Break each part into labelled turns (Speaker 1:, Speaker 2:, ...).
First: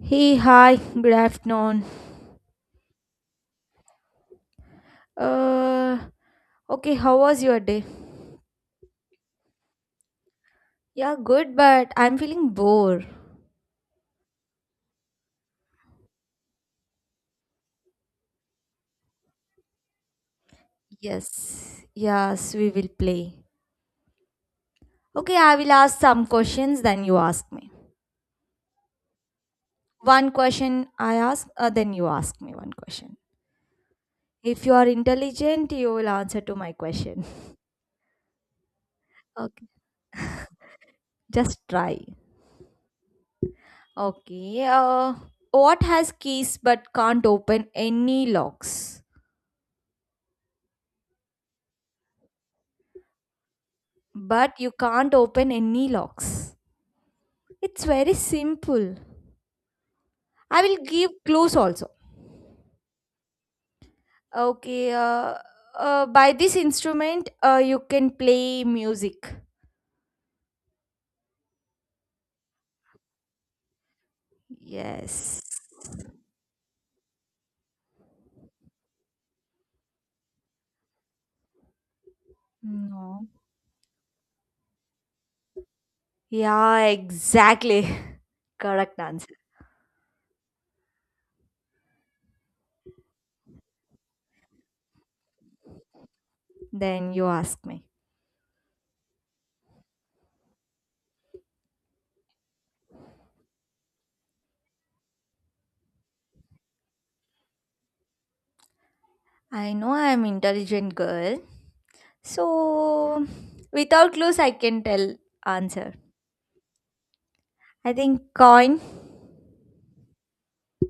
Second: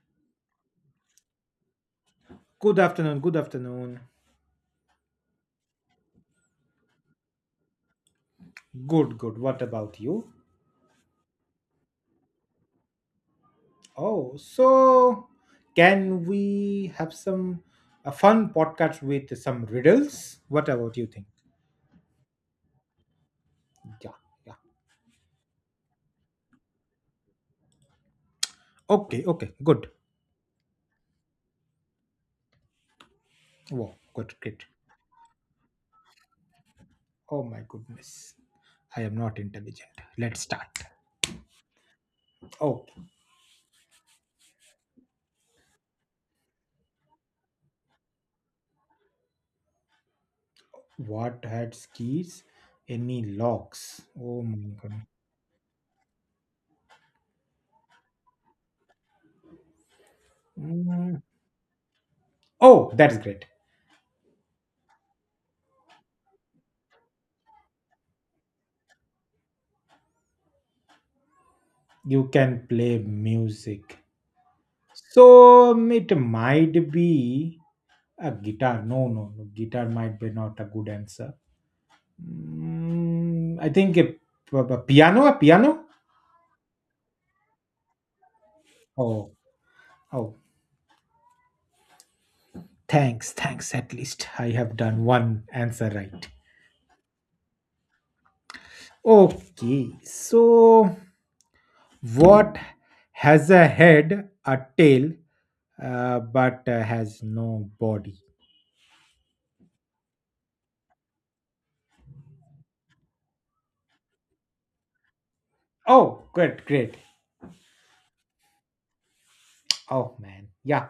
Speaker 1: Hey, hi, good afternoon.
Speaker 2: Good afternoon. Good afternoon.
Speaker 1: Uh, okay, how was your day?
Speaker 2: Good, good. What about you?
Speaker 1: Yeah, good, but I'm feeling bored.
Speaker 2: Oh, so can we have some a fun podcast with some riddles? What about you think?
Speaker 1: Yes, yes, we will play.
Speaker 2: Yeah, yeah.
Speaker 1: Okay, I will ask some questions, then you ask me.
Speaker 2: Okay, okay. Good.
Speaker 1: One question I ask, then you ask me one question.
Speaker 2: Wow, good, great.
Speaker 1: If you are intelligent, you will answer to my question.
Speaker 2: Oh my goodness. I am not
Speaker 1: Okay,
Speaker 2: intelligent. Let's start.
Speaker 1: just try.
Speaker 2: Oh,
Speaker 1: Okay, what has keys but can't open any locks?
Speaker 2: what had skis? Any locks? Oh my
Speaker 1: But you
Speaker 2: god.
Speaker 1: can't open any locks. It's very simple. I will give
Speaker 2: Mm.
Speaker 1: clues also.
Speaker 2: Oh, that's great.
Speaker 1: Okay, by this instrument, you can play music.
Speaker 2: You can play music.
Speaker 1: Yes.
Speaker 2: So it might be a guitar. No, no, no. Guitar might be not a good answer.
Speaker 1: No.
Speaker 2: I think a piano. A piano.
Speaker 1: Yeah, exactly. Correct
Speaker 2: Oh,
Speaker 1: answer.
Speaker 2: oh. Thanks, thanks. At least I have done one answer right.
Speaker 1: Then you ask me.
Speaker 2: Okay. So what has a head, a tail, but has no body?
Speaker 1: I know I am intelligent girl. So without clues I can tell answer.
Speaker 2: Oh, good, great.
Speaker 1: I think coin.
Speaker 2: Oh man, yeah.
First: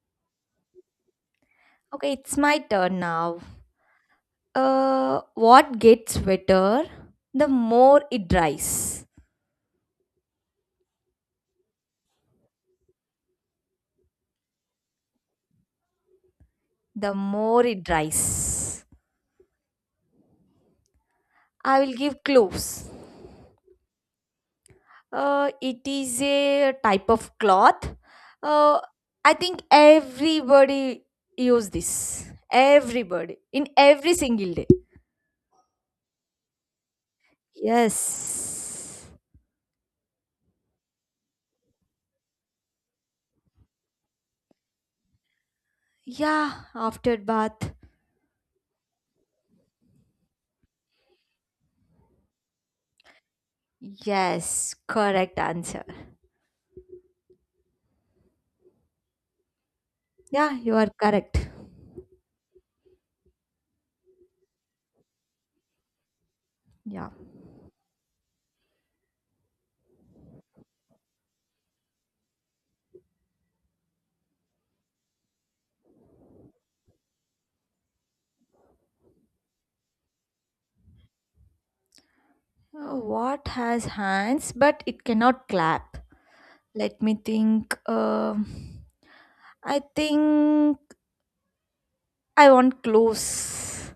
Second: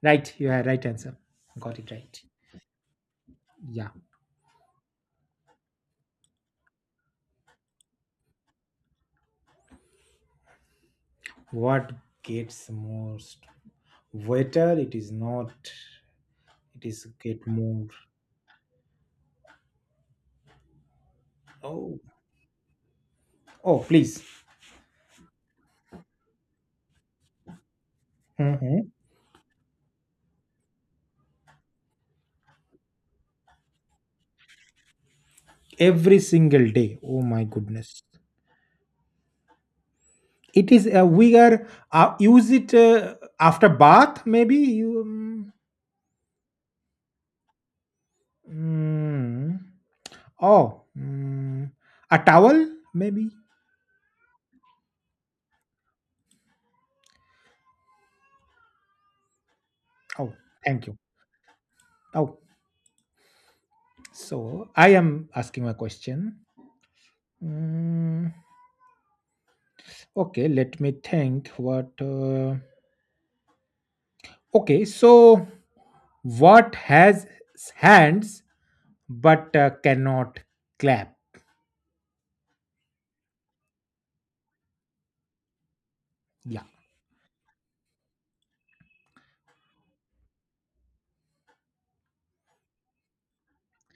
Speaker 2: Right, you had right answer. Got it
Speaker 1: Okay,
Speaker 2: right.
Speaker 1: it's my turn now.
Speaker 2: Yeah.
Speaker 1: What gets wetter the more it dries.
Speaker 2: What gets most waiter, it is not, it is
Speaker 1: The
Speaker 2: get
Speaker 1: more it
Speaker 2: more.
Speaker 1: dries. I will
Speaker 2: Oh.
Speaker 1: give clues.
Speaker 2: Oh, please.
Speaker 1: It is a type of cloth. Uh,
Speaker 2: Mhm.
Speaker 1: I think everybody use this. Everybody in every single day.
Speaker 2: Every single day, oh my goodness,
Speaker 1: Yes.
Speaker 2: it is a, we are, use it after bath maybe you
Speaker 1: Yeah, after bath.
Speaker 2: mm, oh a towel maybe.
Speaker 1: Yes, correct answer.
Speaker 2: Oh,
Speaker 1: Yeah, you
Speaker 2: thank
Speaker 1: are
Speaker 2: you.
Speaker 1: correct.
Speaker 2: Oh, so I am asking a question.
Speaker 1: Yeah.
Speaker 2: Mm, okay, let me think what okay, so what has hands but cannot clap?
Speaker 1: What has hands but it cannot clap?
Speaker 2: Yeah.
Speaker 1: Let me think. I think I want clothes.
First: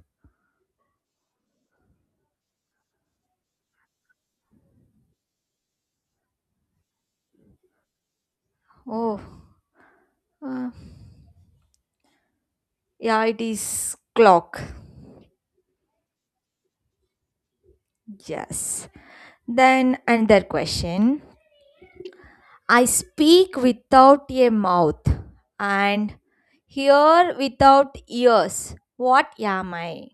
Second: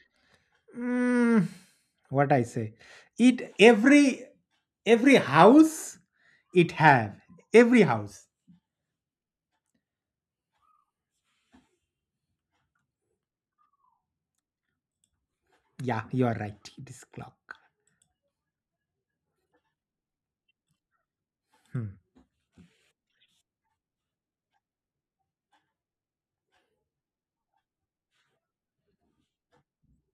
Speaker 2: Mm, what I say? It every house it have, every house.
Speaker 1: Oh, uh, yeah, it is clock.
Speaker 2: Yeah, you are right. It is clock.
Speaker 1: Yes. Then another question.
Speaker 2: Hmm.
Speaker 1: I speak without a mouth and hear without ears. What am I?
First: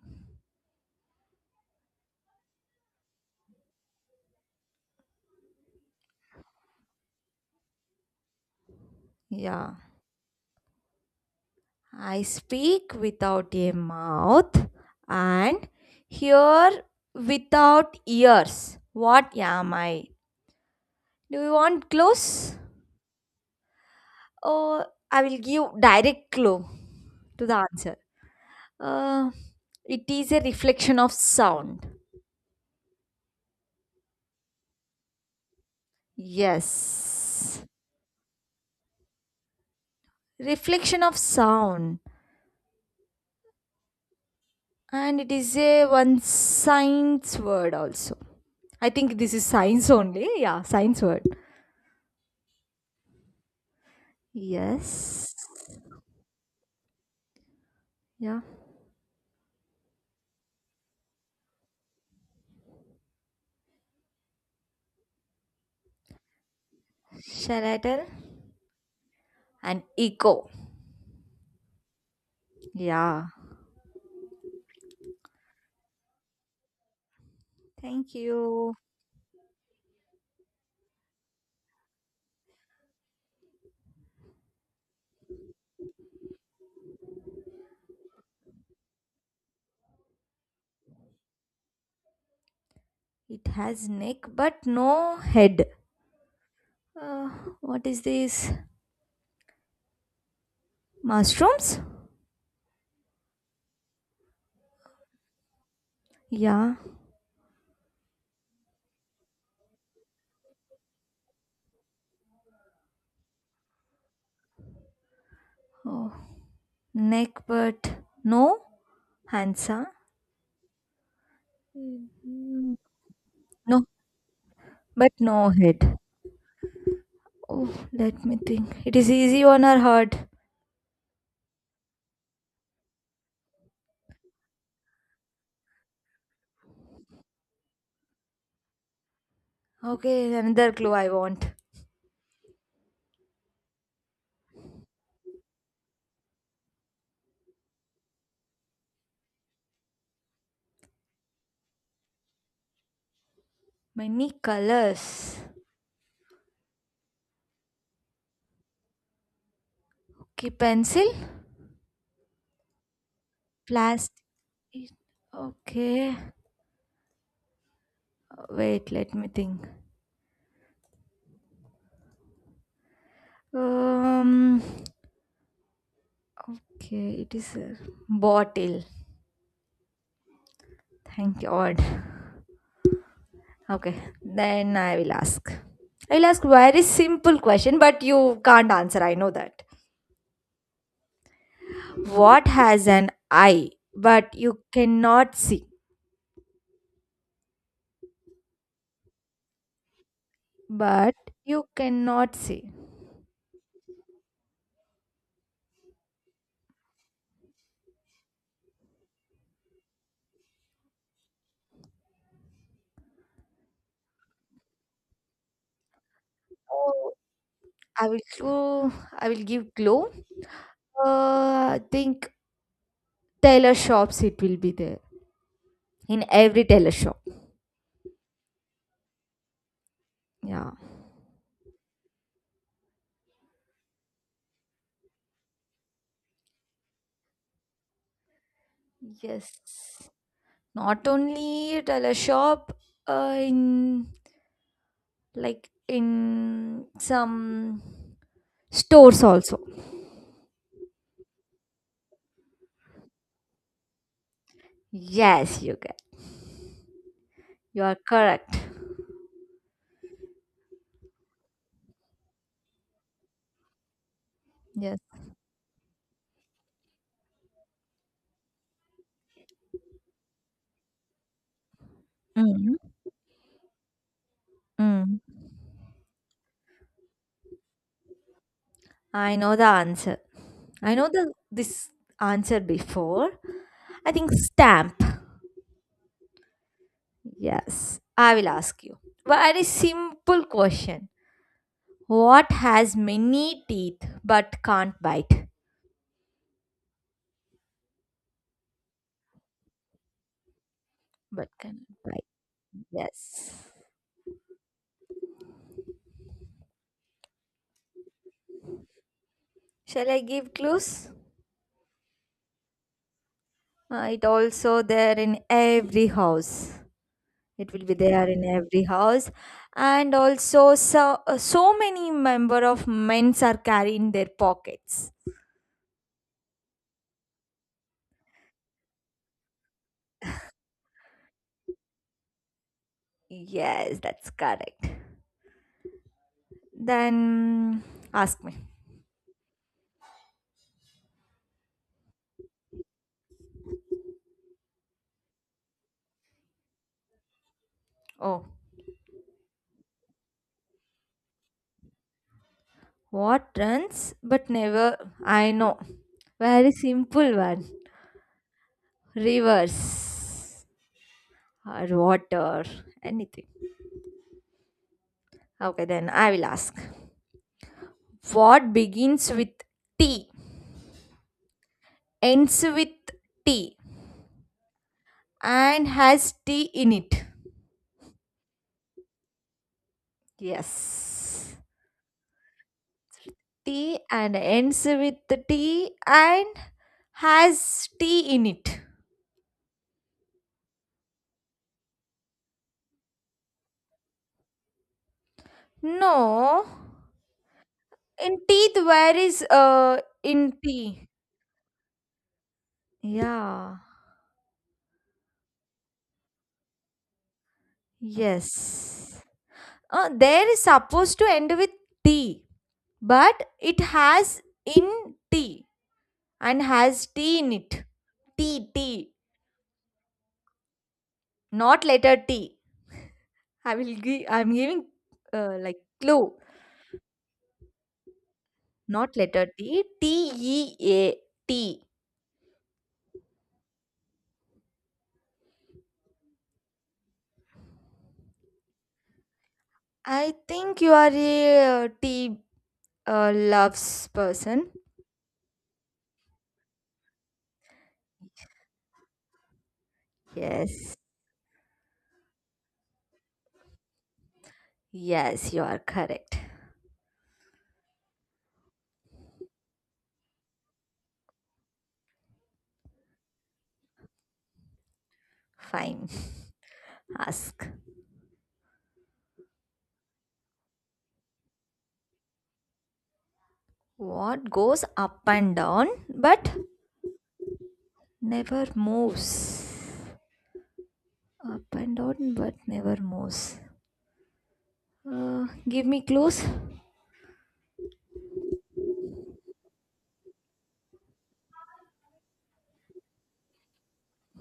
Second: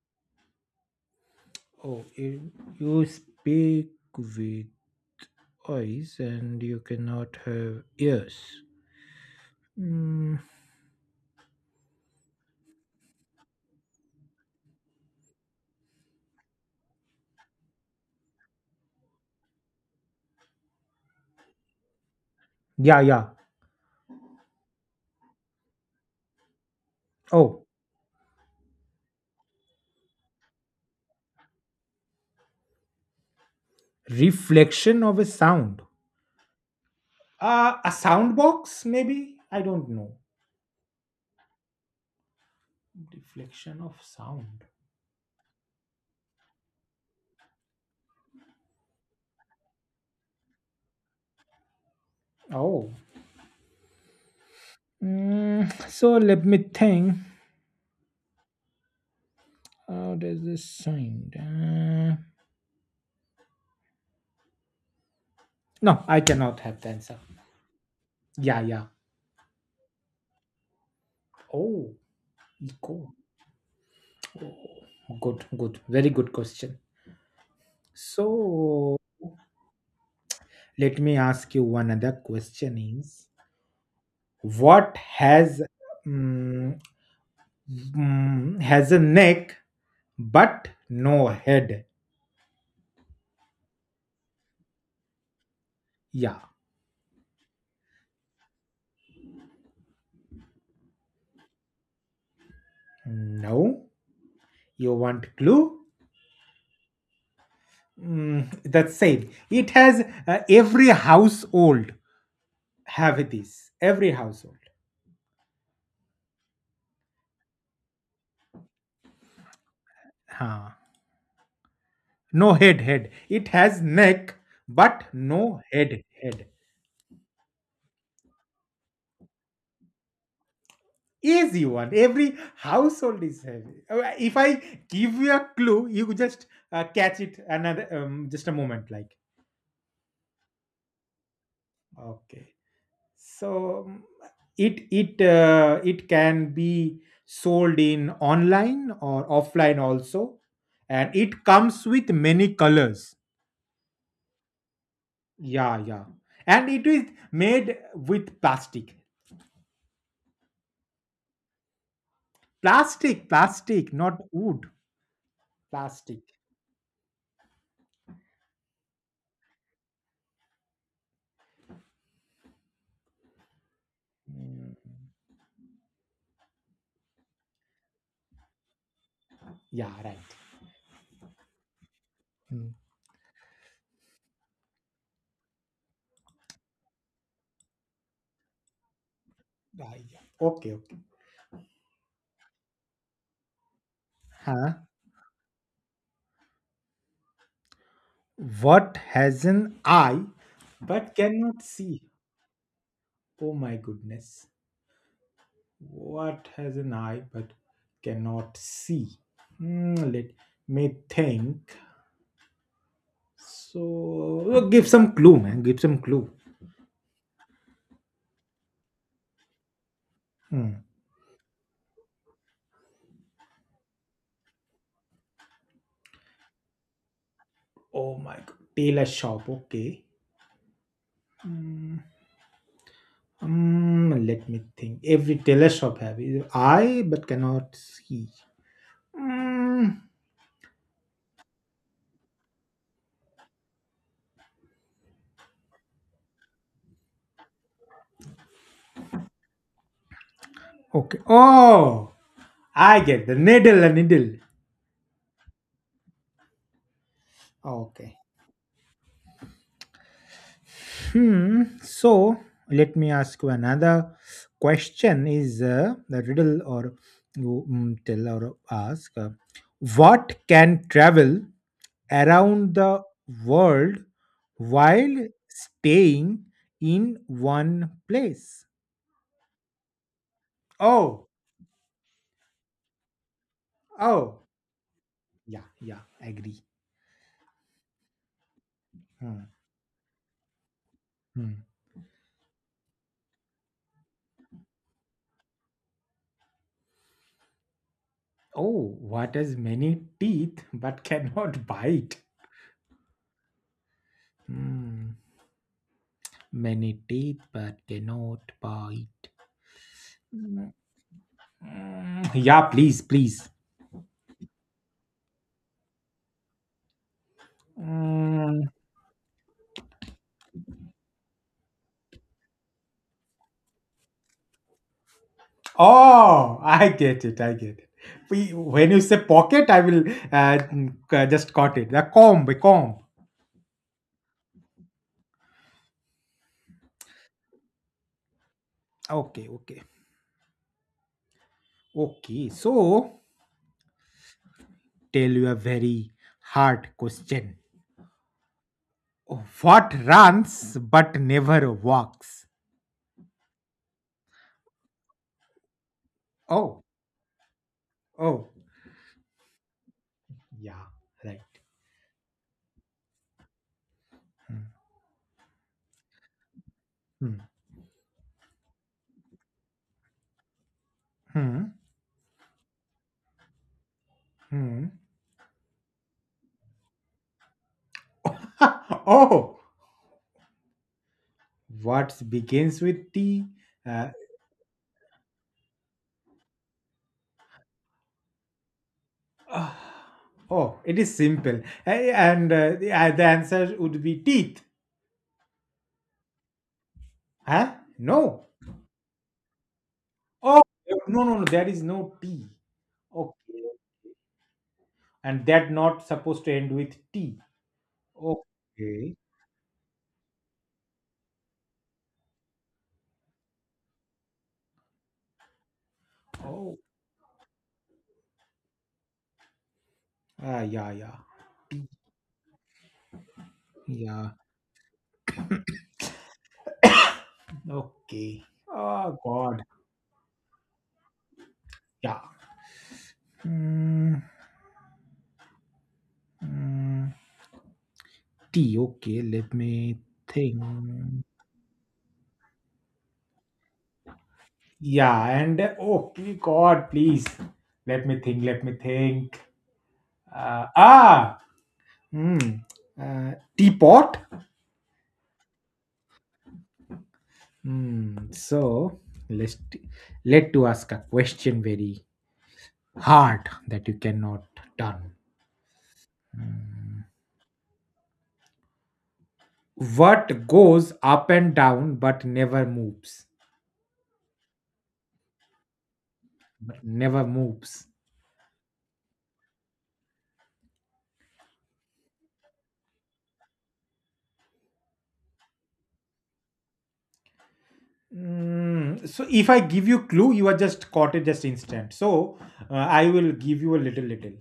Speaker 2: Oh, you speak with eyes and you cannot have ears.
Speaker 1: Yeah.
Speaker 2: Mm,
Speaker 1: I speak without a mouth and hear without ears. What am I? Do you want clothes?
Speaker 2: yeah, yeah.
Speaker 1: Uh, I will give direct clue to the
Speaker 2: Oh,
Speaker 1: answer. Uh, it is a reflection of sound.
Speaker 2: reflection of a sound.
Speaker 1: Yes,
Speaker 2: A sound box, maybe? I don't know.
Speaker 1: reflection of sound,
Speaker 2: Deflection of sound.
Speaker 1: and it is a one science word also. I think this is science only. Yeah, science word.
Speaker 2: Oh.
Speaker 1: Yes.
Speaker 2: So let me think.
Speaker 1: Yeah.
Speaker 2: How does this sound? No, I cannot have the answer.
Speaker 1: Shall I tell?
Speaker 2: Yeah, yeah.
Speaker 1: An echo.
Speaker 2: Oh, echo.
Speaker 1: Yeah.
Speaker 2: Oh, good, good. Very good question.
Speaker 1: Thank you.
Speaker 2: So let me ask you one other question is what has mm, has a neck but no head?
Speaker 1: It has neck but no head.
Speaker 2: Yeah.
Speaker 1: Uh, what is this? Mushrooms?
Speaker 2: No. You want glue?
Speaker 1: Yeah.
Speaker 2: That's same. It has every household have this. Every household.
Speaker 1: Oh. Neck, but no hands, huh?
Speaker 2: Huh. No
Speaker 1: Mm,
Speaker 2: head, head. It has
Speaker 1: No,
Speaker 2: neck, but
Speaker 1: but no
Speaker 2: no
Speaker 1: head.
Speaker 2: head.
Speaker 1: Oh, let me think. It is easy on her heart.
Speaker 2: Easy one. Every household is heavy. If I give you a clue, you just catch it another just a moment. Like
Speaker 1: Okay, another clue I want.
Speaker 2: okay. So it can be sold in online or offline also, and it comes with many colors,
Speaker 1: Many colors.
Speaker 2: yeah, yeah, and it is made with plastic.
Speaker 1: Okay, pencil,
Speaker 2: Plastic not
Speaker 1: plastic.
Speaker 2: wood,
Speaker 1: Okay,
Speaker 2: plastic.
Speaker 1: wait, let me think. Um,
Speaker 2: Mm,
Speaker 1: okay, it is a bottle.
Speaker 2: yeah, right.
Speaker 1: Thank God.
Speaker 2: Mm.
Speaker 1: Okay, then I will ask. I will ask very simple question, but you can't answer. I know that.
Speaker 2: Ah, yeah. Okay, okay.
Speaker 1: What has an eye, but you
Speaker 2: Huh,
Speaker 1: cannot see?
Speaker 2: what has an eye but
Speaker 1: But
Speaker 2: cannot
Speaker 1: you
Speaker 2: see?
Speaker 1: cannot see.
Speaker 2: Oh my goodness. What has an eye but cannot see? Hmm, let me think. So, give some clue, man. Give some clue.
Speaker 1: Oh, I will clue. I will give clue.
Speaker 2: Hmm.
Speaker 1: I think tailor shops. It will be there in every tailor shop.
Speaker 2: Oh my god. Tailor shop. Okay.
Speaker 1: Yeah.
Speaker 2: Hmm. Hmm, let me think. Every tailor shop have either eye but cannot see. Hmm.
Speaker 1: Yes. Not only tailor shop. In like in some stores also.
Speaker 2: Okay. Oh, I get the needle. A needle.
Speaker 1: Yes, you can. You are
Speaker 2: Okay.
Speaker 1: correct.
Speaker 2: Hmm. So let me ask you another
Speaker 1: Yes.
Speaker 2: question: is the riddle or you tell or ask what can travel around
Speaker 1: Mm.
Speaker 2: the world while
Speaker 1: Mm.
Speaker 2: staying in one place?
Speaker 1: I know the answer. I know
Speaker 2: Oh,
Speaker 1: the this answer before. I think
Speaker 2: oh,
Speaker 1: stamp.
Speaker 2: yeah, yeah, agree.
Speaker 1: Yes. I will ask you.
Speaker 2: Hmm,
Speaker 1: Very simple question.
Speaker 2: hmm.
Speaker 1: What has many teeth but can't bite?
Speaker 2: Oh, what has many teeth but
Speaker 1: But
Speaker 2: cannot
Speaker 1: can
Speaker 2: bite?
Speaker 1: bite. Yes.
Speaker 2: Hmm, many teeth but cannot bite.
Speaker 1: Shall I give clues?
Speaker 2: Yeah, please, please.
Speaker 1: It also there in every house. It will be there in
Speaker 2: Mm,
Speaker 1: every house and also so many member of men's are carry in their pockets.
Speaker 2: oh, I get it. I get it. When you say pocket, I will just caught it. The comb, a comb.
Speaker 1: Yes, that's correct. Then ask me.
Speaker 2: Okay, okay, okay. So, tell you a very hard question.
Speaker 1: Oh,
Speaker 2: What runs but never walks?
Speaker 1: what runs but never. I know, very
Speaker 2: Oh,
Speaker 1: simple one.
Speaker 2: oh,
Speaker 1: Rivers,
Speaker 2: yeah, right.
Speaker 1: or water, anything. Okay, then I will ask.
Speaker 2: Hmm,
Speaker 1: What begins with T,
Speaker 2: hmm,
Speaker 1: ends with T,
Speaker 2: hmm.
Speaker 1: and has T in it.
Speaker 2: Oh,
Speaker 1: Yes.
Speaker 2: what begins with T,
Speaker 1: T
Speaker 2: uh,
Speaker 1: and ends with the T and has T in it.
Speaker 2: oh, it is simple. And the answer would be teeth.
Speaker 1: No.
Speaker 2: Huh?
Speaker 1: In
Speaker 2: No.
Speaker 1: teeth, where is in
Speaker 2: Oh,
Speaker 1: T?
Speaker 2: no, no, no. There is no T. Okay.
Speaker 1: Yeah.
Speaker 2: And that not supposed to end with T. Okay.
Speaker 1: Yes. There is supposed to end with T, but it has in T and
Speaker 2: Oh.
Speaker 1: has T in it. T T,
Speaker 2: Ah, yeah, yeah.
Speaker 1: not letter T. I will give.
Speaker 2: Yeah.
Speaker 1: I'm giving like clue.
Speaker 2: Okay.
Speaker 1: Not
Speaker 2: Oh,
Speaker 1: letter
Speaker 2: God.
Speaker 1: T, TEAT.
Speaker 2: Yeah. Mm, mm, T. Okay. Let me
Speaker 1: I think you are
Speaker 2: think.
Speaker 1: a tea loves person.
Speaker 2: Yeah, and oh God, please let me think. Let me think. Uh,
Speaker 1: Yes,
Speaker 2: ah, hmm, teapot.
Speaker 1: yes, you are correct.
Speaker 2: Hmm. So let's t- let to ask a question very hard that you cannot done.
Speaker 1: Fine. Ask.
Speaker 2: What goes up and down but never moves?
Speaker 1: What goes up and down but
Speaker 2: But never moves.
Speaker 1: never moves? Up and down but never moves. Give me clues.
Speaker 2: So if I give you clue, you are just caught it just instant. So I will give you a little little.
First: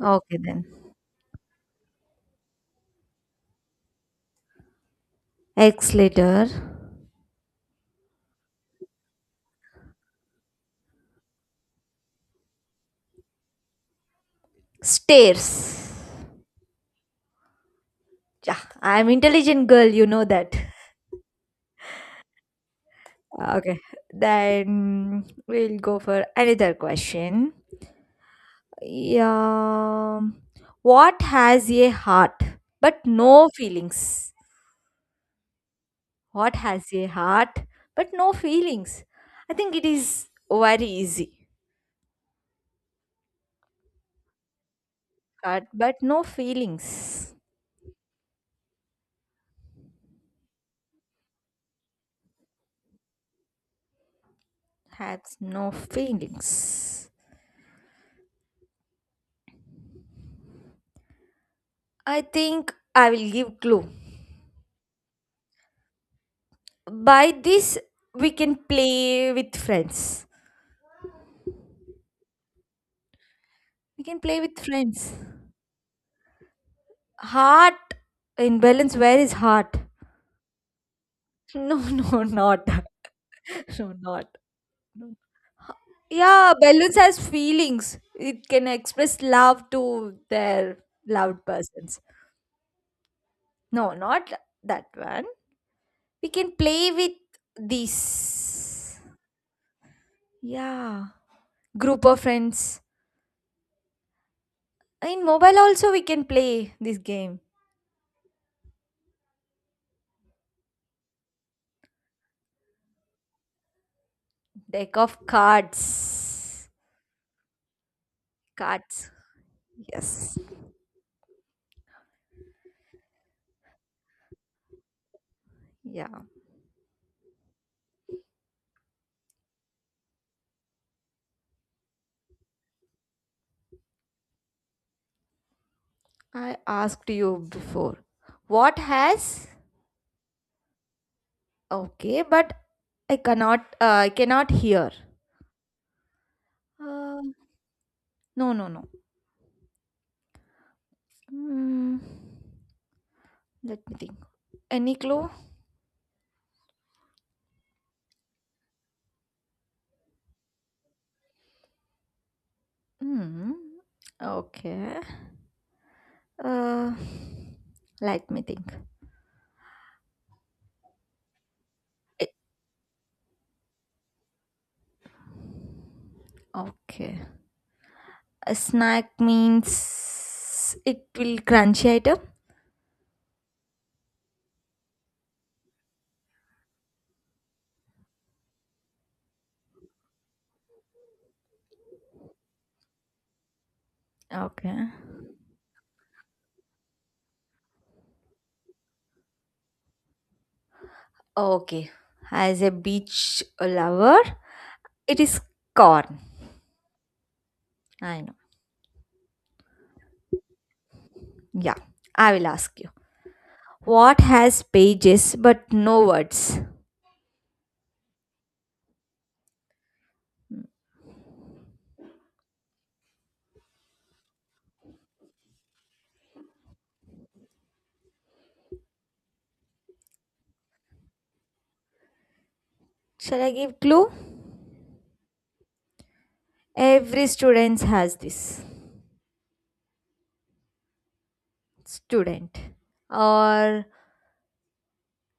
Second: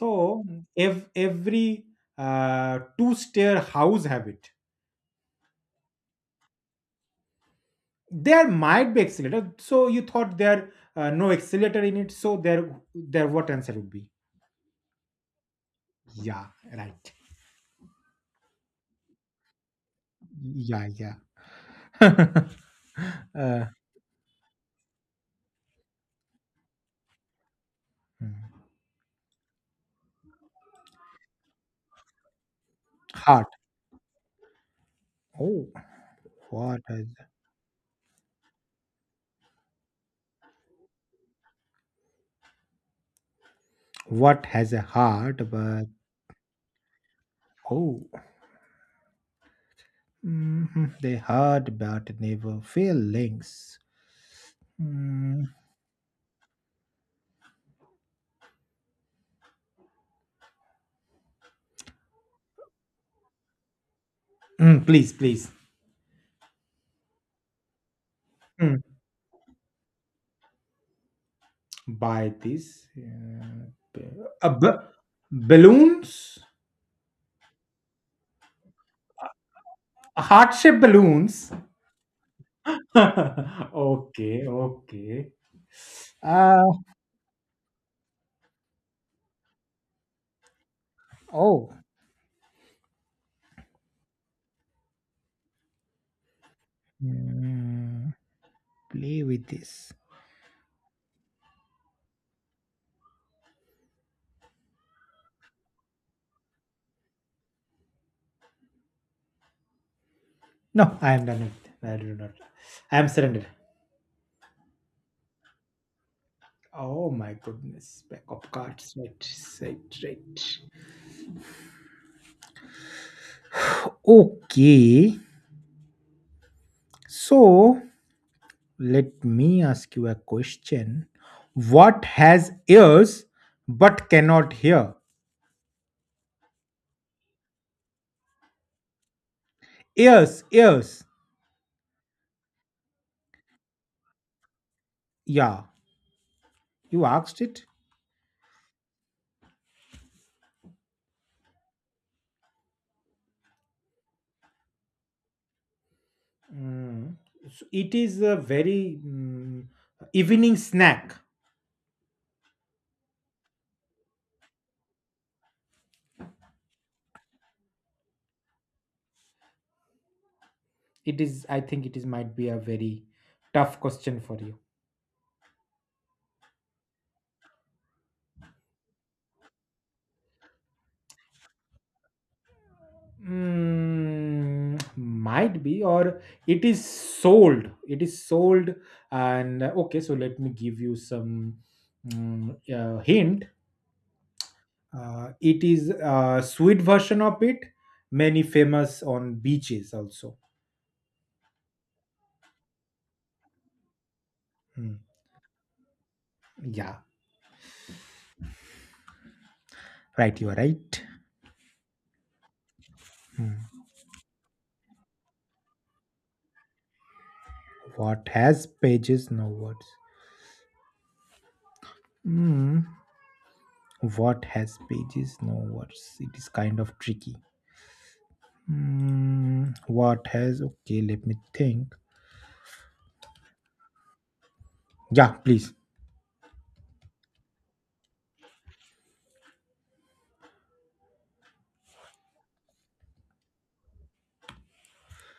Speaker 1: Okay then.
Speaker 2: if every two-stair house have it,
Speaker 1: X later.
Speaker 2: there might be accelerator. So you thought there no accelerator in it. So there what answer would be?
Speaker 1: Stairs.
Speaker 2: Yeah, right.
Speaker 1: Yeah, I'm intelligent girl, you know that.
Speaker 2: Yeah, yeah. uh,
Speaker 1: Okay, then we'll go for another question. Yeah, what has a heart but
Speaker 2: heart.
Speaker 1: no feelings?
Speaker 2: Oh,
Speaker 1: What
Speaker 2: what
Speaker 1: has
Speaker 2: has,
Speaker 1: a heart but no feelings? I think it is very easy.
Speaker 2: what has a heart?
Speaker 1: Heart
Speaker 2: But
Speaker 1: but no feelings.
Speaker 2: oh. Mhm. They heard but never feel links.
Speaker 1: Has
Speaker 2: Mm.
Speaker 1: no feelings. I think I will give clue.
Speaker 2: Mm, please, please.
Speaker 1: By this, we can
Speaker 2: mm,
Speaker 1: play with friends.
Speaker 2: Buy this.
Speaker 1: We
Speaker 2: B-
Speaker 1: can play
Speaker 2: uh,
Speaker 1: with
Speaker 2: b-
Speaker 1: friends.
Speaker 2: Balloons,
Speaker 1: Heart imbalance. Where is heart?
Speaker 2: heart shaped balloons.
Speaker 1: No, no, not. No, not.
Speaker 2: Okay,
Speaker 1: No.
Speaker 2: okay.
Speaker 1: Yeah,
Speaker 2: Uh,
Speaker 1: balloons has feelings. It can express love to their loved
Speaker 2: oh,
Speaker 1: persons. No, not that one. We can play with
Speaker 2: mm,
Speaker 1: this.
Speaker 2: play with this.
Speaker 1: Yeah, group of friends. In mobile also we can play this game.
Speaker 2: No, I am done with it. I do not. I am surrendered.
Speaker 1: Deck of cards.
Speaker 2: Oh my goodness, back of cards.
Speaker 1: Cards.
Speaker 2: Right, right,
Speaker 1: Yes.
Speaker 2: right. Okay,
Speaker 1: Yeah.
Speaker 2: so let me ask you a question. What has ears but cannot hear?
Speaker 1: I asked you before. What has
Speaker 2: Ears, ears.
Speaker 1: Okay, but I cannot hear.
Speaker 2: Yeah, you
Speaker 1: Uh,
Speaker 2: asked it.
Speaker 1: no, no, no. Hmm. Let me think. Any clue?
Speaker 2: Mm. So it is a very evening snack.
Speaker 1: Hmm. Okay. Uh, Let me think.
Speaker 2: It is, I think, it is
Speaker 1: It,
Speaker 2: might be a very tough question for you.
Speaker 1: okay. A snack means it will crunchy item.
Speaker 2: Might be, or it is sold. It is sold, and okay. So let me give you some hint.
Speaker 1: Okay.
Speaker 2: It is a sweet version of it, many famous on beaches also.
Speaker 1: Okay. As a beach lover,
Speaker 2: Hmm.
Speaker 1: it is corn.
Speaker 2: Yeah,
Speaker 1: I know.
Speaker 2: right, you are right.
Speaker 1: Yeah. I will ask you. What has pages but no words?
Speaker 2: What has pages, no words? Hmm. What has pages, no words? It is kind of tricky. Hmm. What has, okay, let me think.
Speaker 1: Shall I give clue?
Speaker 2: Yeah, please.
Speaker 1: Every student has this student, or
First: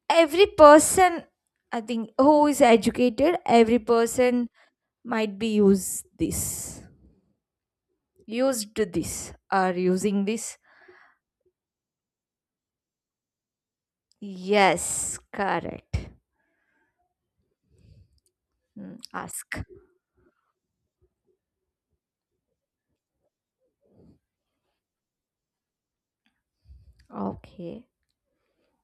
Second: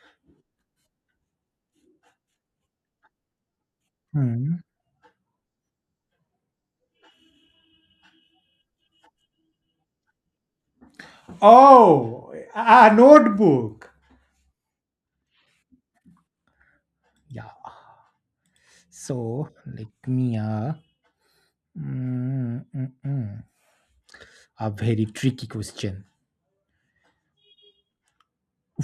Speaker 1: every person. I think who is educated, every person
Speaker 2: Hmm.
Speaker 1: might be use this, used this, or using this.
Speaker 2: Oh, a notebook.
Speaker 1: Yes, correct.
Speaker 2: Yeah. So
Speaker 1: Ask.
Speaker 2: let me mm, mm, mm. a very tricky question.
Speaker 1: Okay.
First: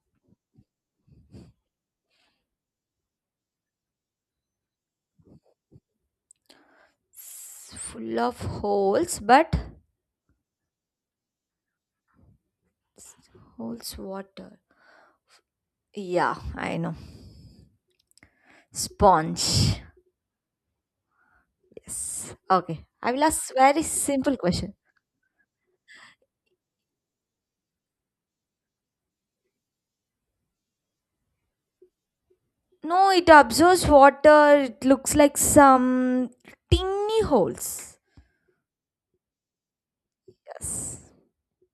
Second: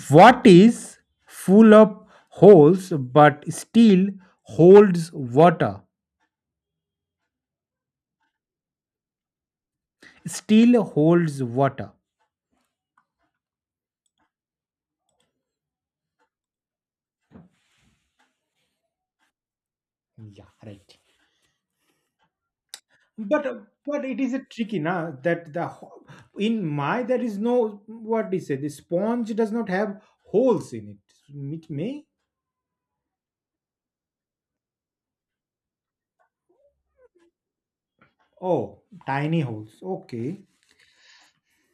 Speaker 2: What is full of holes but still holds water?
Speaker 1: Full of holes, but
Speaker 2: Still holds water.
Speaker 1: s- holes water. Yeah, I know. Sponge.
Speaker 2: Yeah, right.
Speaker 1: Yes. Okay. I will
Speaker 2: But
Speaker 1: ask
Speaker 2: uh,
Speaker 1: very
Speaker 2: but it is
Speaker 1: simple
Speaker 2: a
Speaker 1: question.
Speaker 2: tricky now that in my there is no, what do you say, the sponge does not have holes in it. It may.
Speaker 1: No, it absorbs water. It looks like some tiny holes.
Speaker 2: Oh, tiny holes. Okay.
Speaker 1: Yes.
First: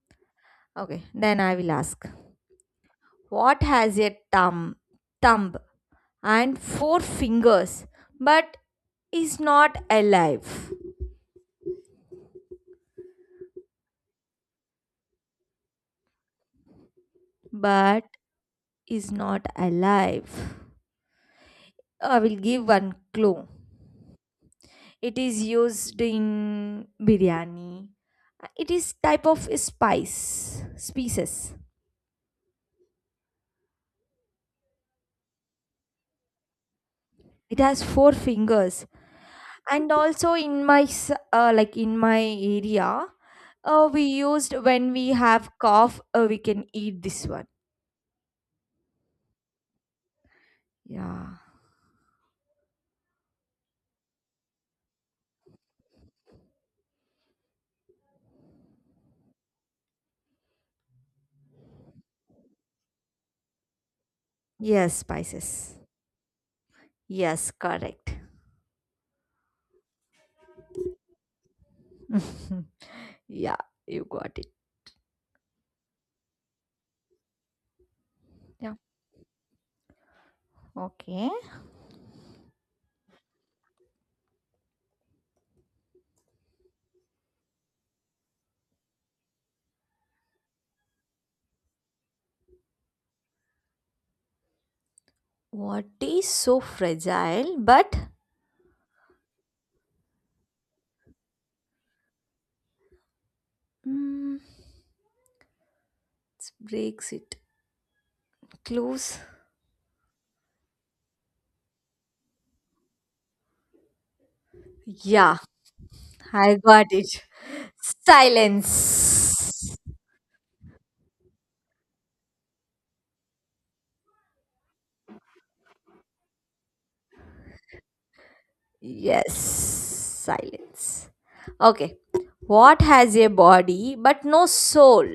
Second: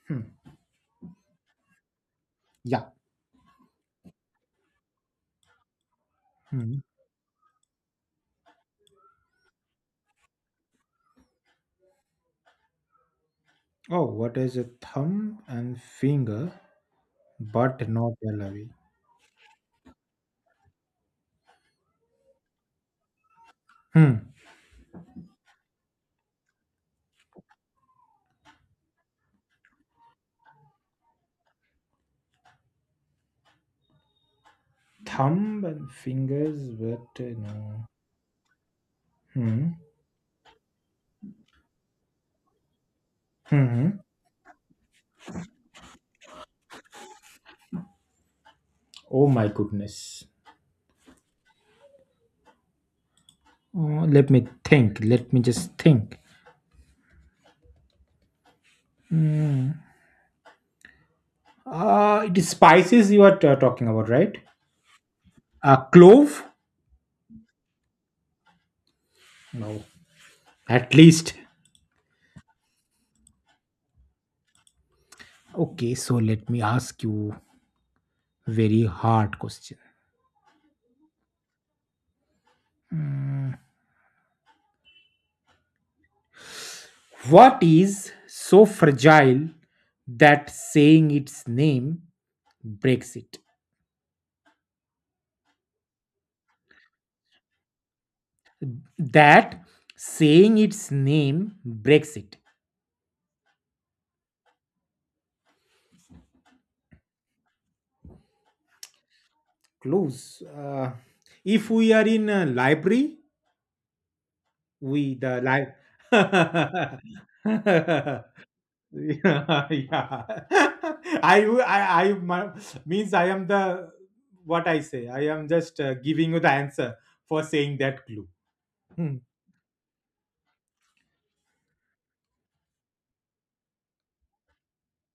Speaker 2: Hmm.
Speaker 1: Okay. Then I will ask.
Speaker 2: Yeah.
Speaker 1: What has a thumb, thumb and
Speaker 2: Hmm.
Speaker 1: four fingers, but is not alive?
Speaker 2: Oh, what is a thumb and finger but
Speaker 1: But
Speaker 2: not a lobby?
Speaker 1: is not alive. I will give one clue.
Speaker 2: Hmm.
Speaker 1: It is used in biryani. It is type of spice, species.
Speaker 2: Thumb and fingers, but
Speaker 1: It has
Speaker 2: no.
Speaker 1: four fingers.
Speaker 2: Hmm.
Speaker 1: And also like in my area,
Speaker 2: Hmm.
Speaker 1: we used when we have cough, we can eat this one.
Speaker 2: Oh my goodness.
Speaker 1: Yeah.
Speaker 2: Oh, let me think. Let me just think. Hmm. It is spices you are talking about, right?
Speaker 1: Yes, spices.
Speaker 2: Clove?
Speaker 1: Yes, correct.
Speaker 2: No. At least.
Speaker 1: Yeah, you got it.
Speaker 2: Okay, so let me ask you
Speaker 1: Yeah.
Speaker 2: very hard question.
Speaker 1: Okay.
Speaker 2: Hmm. What is so fragile that saying its name breaks it?
Speaker 1: What is so fragile but
Speaker 2: That saying its name breaks it.
Speaker 1: it breaks it? Clues.
Speaker 2: Close. If we are in a library, we
Speaker 1: Yeah, I got it.
Speaker 2: yeah,
Speaker 1: Silence.
Speaker 2: yeah. I means I am the what I say. I am just giving you the answer for saying that clue. Hmm.
Speaker 1: Yes, silence. Okay. What has a body but no soul?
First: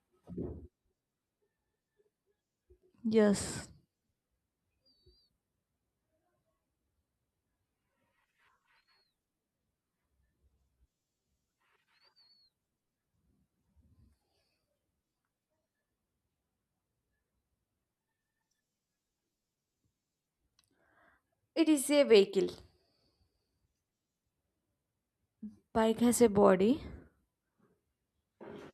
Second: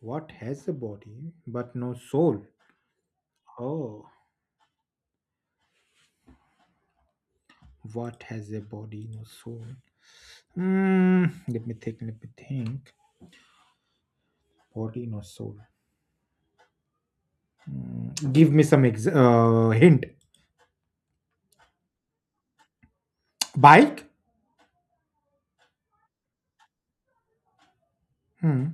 Speaker 2: What has a body but no soul?
Speaker 1: Yes.
Speaker 2: Oh, what has a body, no soul? Hmm, let me think. Let me think. Body not soul. Mm, give me some hint.
Speaker 1: It is a vehicle.
Speaker 2: Bike?
Speaker 1: Bike has a body.
Speaker 2: Hmm.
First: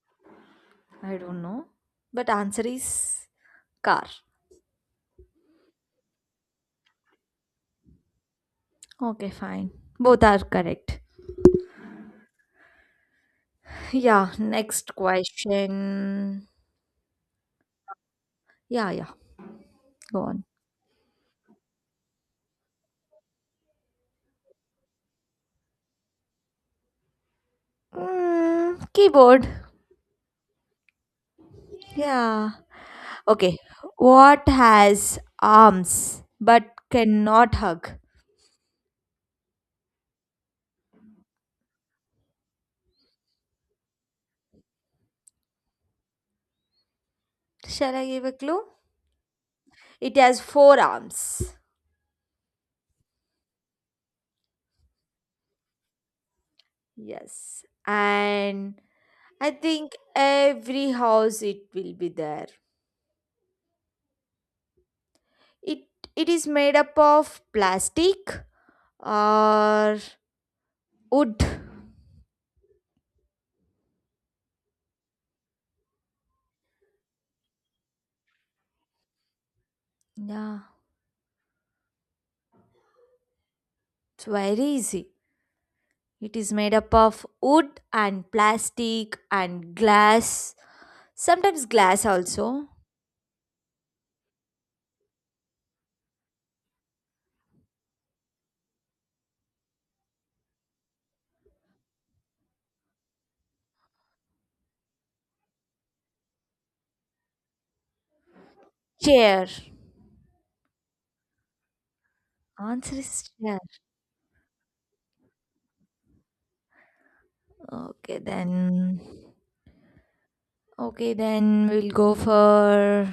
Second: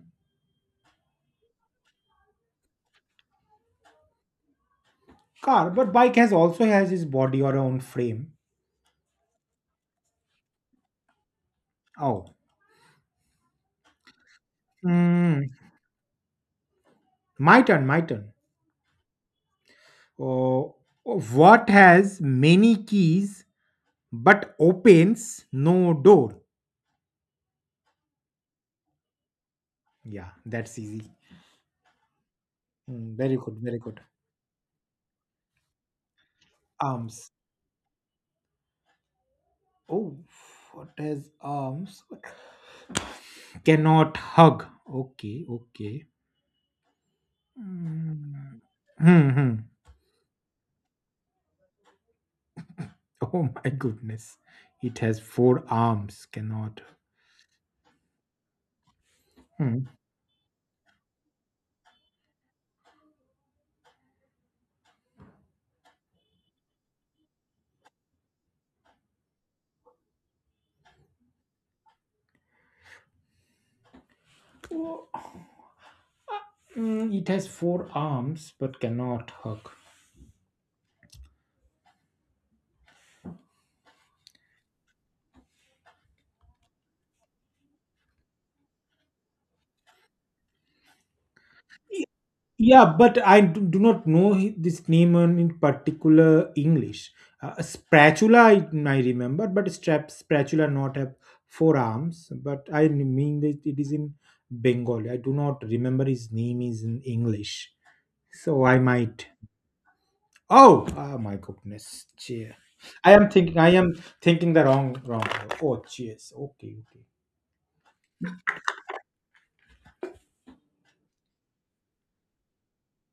Speaker 1: I don't know. But answer is car.
Speaker 2: Car, but bike has also has its body or own frame.
Speaker 1: Okay, fine. Both are correct.
Speaker 2: Oh.
Speaker 1: Yeah, next
Speaker 2: Hmm.
Speaker 1: question.
Speaker 2: My turn, my turn.
Speaker 1: Yeah, yeah. Go on.
Speaker 2: Oh, what has many keys but opens no door?
Speaker 1: Keyboard.
Speaker 2: Yeah, that's easy.
Speaker 1: Yeah.
Speaker 2: Mm, very good,
Speaker 1: Okay.
Speaker 2: very good.
Speaker 1: What has arms but
Speaker 2: Arms.
Speaker 1: cannot hug?
Speaker 2: Oh, what has arms? Cannot hug. Okay, okay.
Speaker 1: Shall I give a
Speaker 2: Mm.
Speaker 1: clue?
Speaker 2: Hmm, hmm.
Speaker 1: It has four arms.
Speaker 2: Oh my goodness. It has four arms, cannot.
Speaker 1: Yes. And I
Speaker 2: Hmm.
Speaker 1: think every house it will be there. It it is made up of plastic or wood.
Speaker 2: Oh, it has four arms, but cannot hug.
Speaker 1: Yeah. It's very easy. It is made up of wood and plastic and glass. Sometimes
Speaker 2: Y-
Speaker 1: glass also.
Speaker 2: Yeah, but I do not know this name in particular English. Spatula, I remember, but strap spatula not have four arms. But I mean that it is in Bengali. I do not remember his name is in English, so I might.
Speaker 1: Chair.
Speaker 2: Oh, oh my goodness. Cheer.
Speaker 1: Answer
Speaker 2: I
Speaker 1: is
Speaker 2: am thinking,
Speaker 1: chair.
Speaker 2: I am thinking the wrong wrong. Word. Oh cheers. Okay, okay.
Speaker 1: Okay then. Okay then we'll go for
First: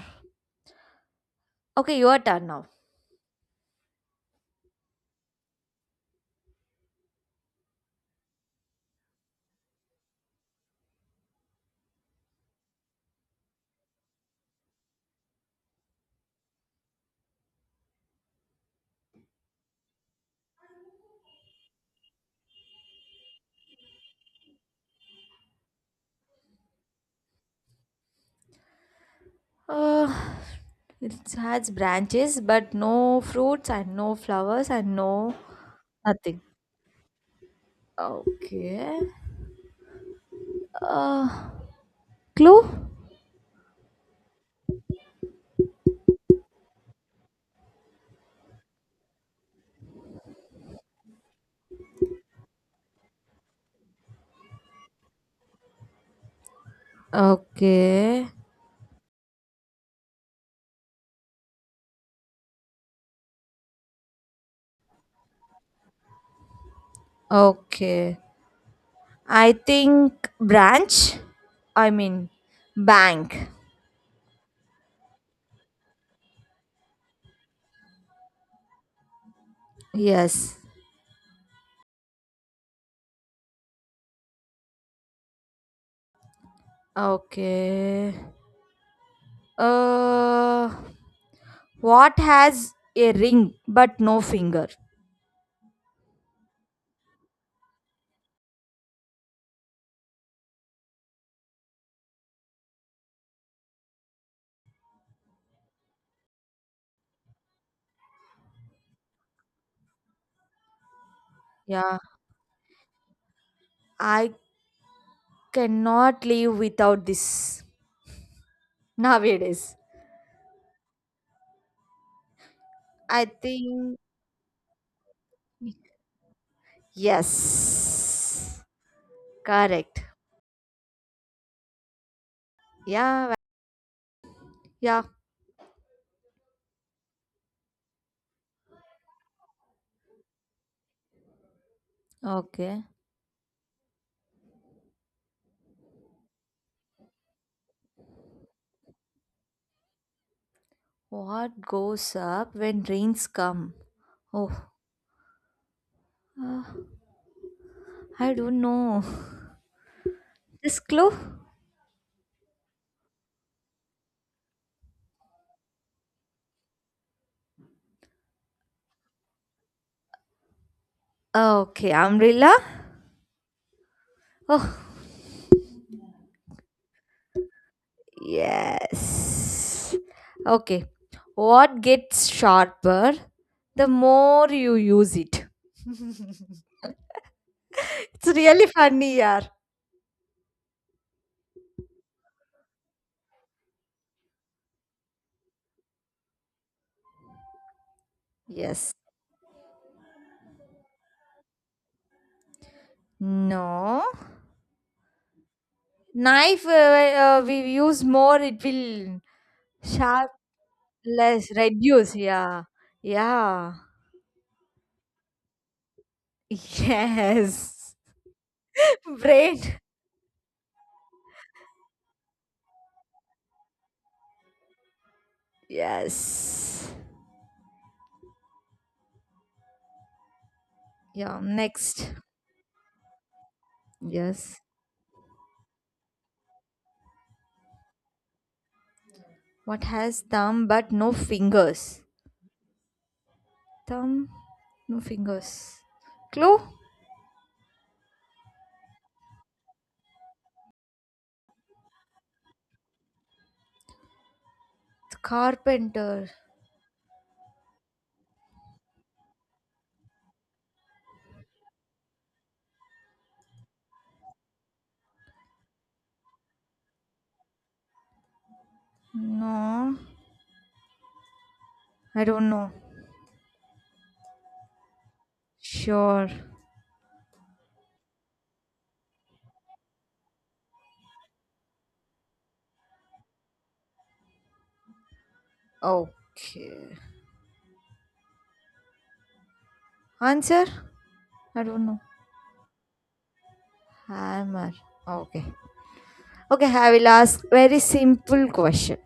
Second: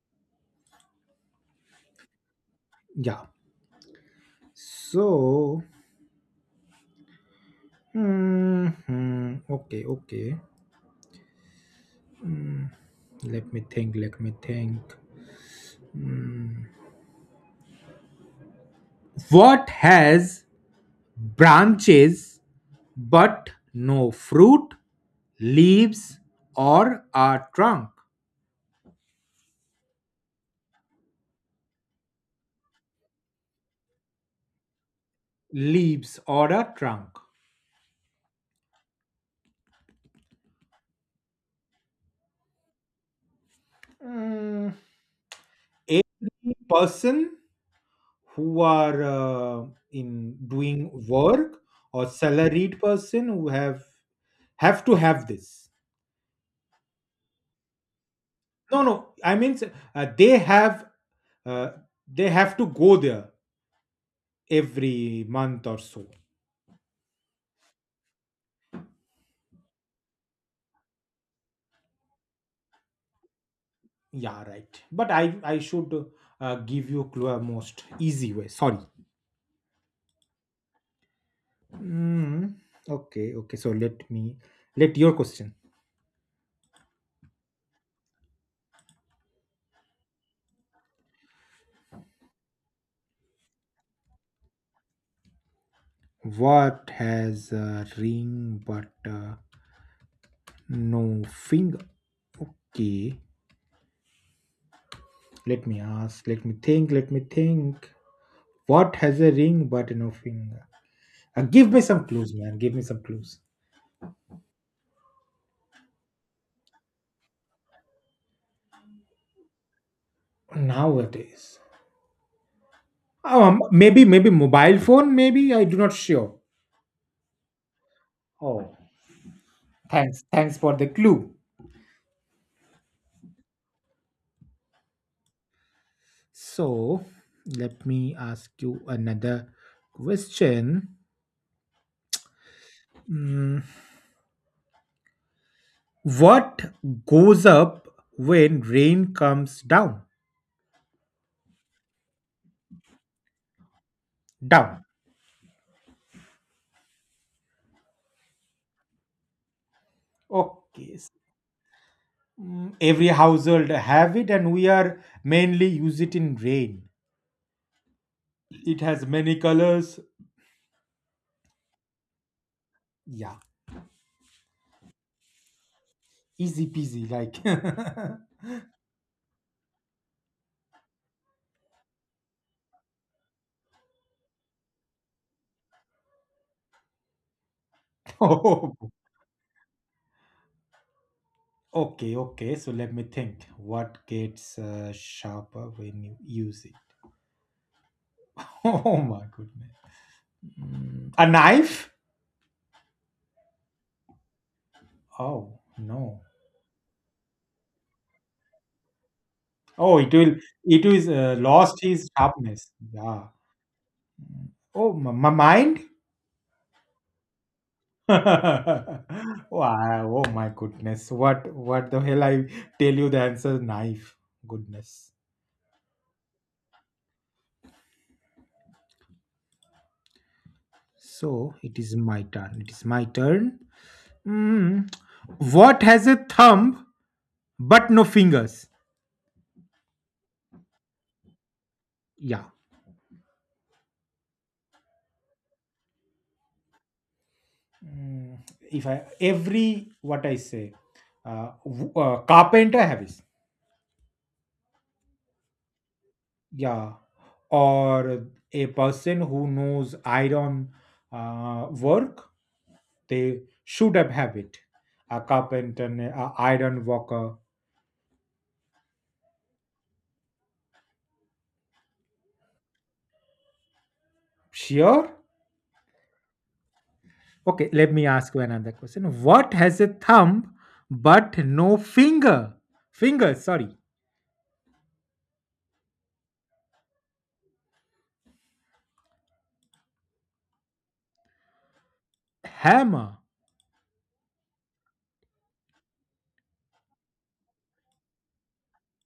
Speaker 1: Okay, your turn now.
Speaker 2: Yeah. So mhm, okay, okay. Mm, let me think, let me think. What has branches but no fruit, leaves, or a trunk?
Speaker 1: Uh, it has branches, but no fruits and no flowers and no.
Speaker 2: Leaves
Speaker 1: Nothing.
Speaker 2: or a trunk.
Speaker 1: Okay. Uh, Clue?
Speaker 2: Mm, a person who are in doing work or salaried person who have to have this.
Speaker 1: Okay.
Speaker 2: No, no, I mean, uh, they have uh, they have to go there every month or so.
Speaker 1: Okay. I think branch. I mean, bank.
Speaker 2: Yeah, right, but I should give you clue a most easy way, sorry.
Speaker 1: Yes.
Speaker 2: Mm, okay, okay, so let me let your question.
Speaker 1: Okay. Uh, what has a ring but no finger?
Speaker 2: What has a ring but no finger, okay. Let me ask, let me think, let me think. What has a ring but no finger? Give me
Speaker 1: Yeah,
Speaker 2: some clues, man. Give me some clues.
Speaker 1: I cannot live without this nowadays.
Speaker 2: Nowadays.
Speaker 1: I think
Speaker 2: Maybe, maybe mobile phone, maybe. I do not sure.
Speaker 1: yes.
Speaker 2: Oh,
Speaker 1: Correct.
Speaker 2: thanks. Thanks for the clue.
Speaker 1: Yeah. Yeah.
Speaker 2: So, let me ask you another question.
Speaker 1: Okay.
Speaker 2: Mm, what goes up when rain comes down?
Speaker 1: What goes up when rains come? Oh,
Speaker 2: Down.
Speaker 1: uh, I don't know. This
Speaker 2: Okay,
Speaker 1: clue?
Speaker 2: mm, every household have it and we are mainly use it in rain, it has many colors,
Speaker 1: Okay, umbrella?
Speaker 2: yeah,
Speaker 1: Oh,
Speaker 2: easy peasy like
Speaker 1: yes. Okay. What gets sharper the more you use it? It's really
Speaker 2: oh,
Speaker 1: funny, yeah.
Speaker 2: okay, okay, so let me think what gets sharper when you use it.
Speaker 1: Yes.
Speaker 2: Oh my goodness. Mm, a knife.
Speaker 1: No.
Speaker 2: Oh no.
Speaker 1: Knife we use more, it will
Speaker 2: Oh, it will,
Speaker 1: sharp
Speaker 2: it is
Speaker 1: less,
Speaker 2: lost his
Speaker 1: reduce. Yeah,
Speaker 2: sharpness, yeah.
Speaker 1: yeah,
Speaker 2: Oh my, my mind.
Speaker 1: yes. Brain.
Speaker 2: Wow, oh my goodness. What the hell, I tell you the answer knife. Goodness.
Speaker 1: Yes. Yeah.
Speaker 2: So it is
Speaker 1: Next.
Speaker 2: my turn. It is my turn.
Speaker 1: Yes.
Speaker 2: Mm. What has a thumb but no fingers?
Speaker 1: What has thumb but no fingers?
Speaker 2: Yeah.
Speaker 1: Thumb, no fingers. Clue?
Speaker 2: Mm, if I every what I say, carpenter have it,
Speaker 1: Carpenter.
Speaker 2: yeah, or a person who knows iron work, they should have it. A carpenter, a iron worker.
Speaker 1: No, I don't know.
Speaker 2: Sure.
Speaker 1: Sure.
Speaker 2: Okay, let me ask you another question. What has a thumb but no finger, fingers, sorry.
Speaker 1: Okay. Answer? I don't know.
Speaker 2: Hammer.
Speaker 1: Hammer. Okay. Okay, I will ask very simple question.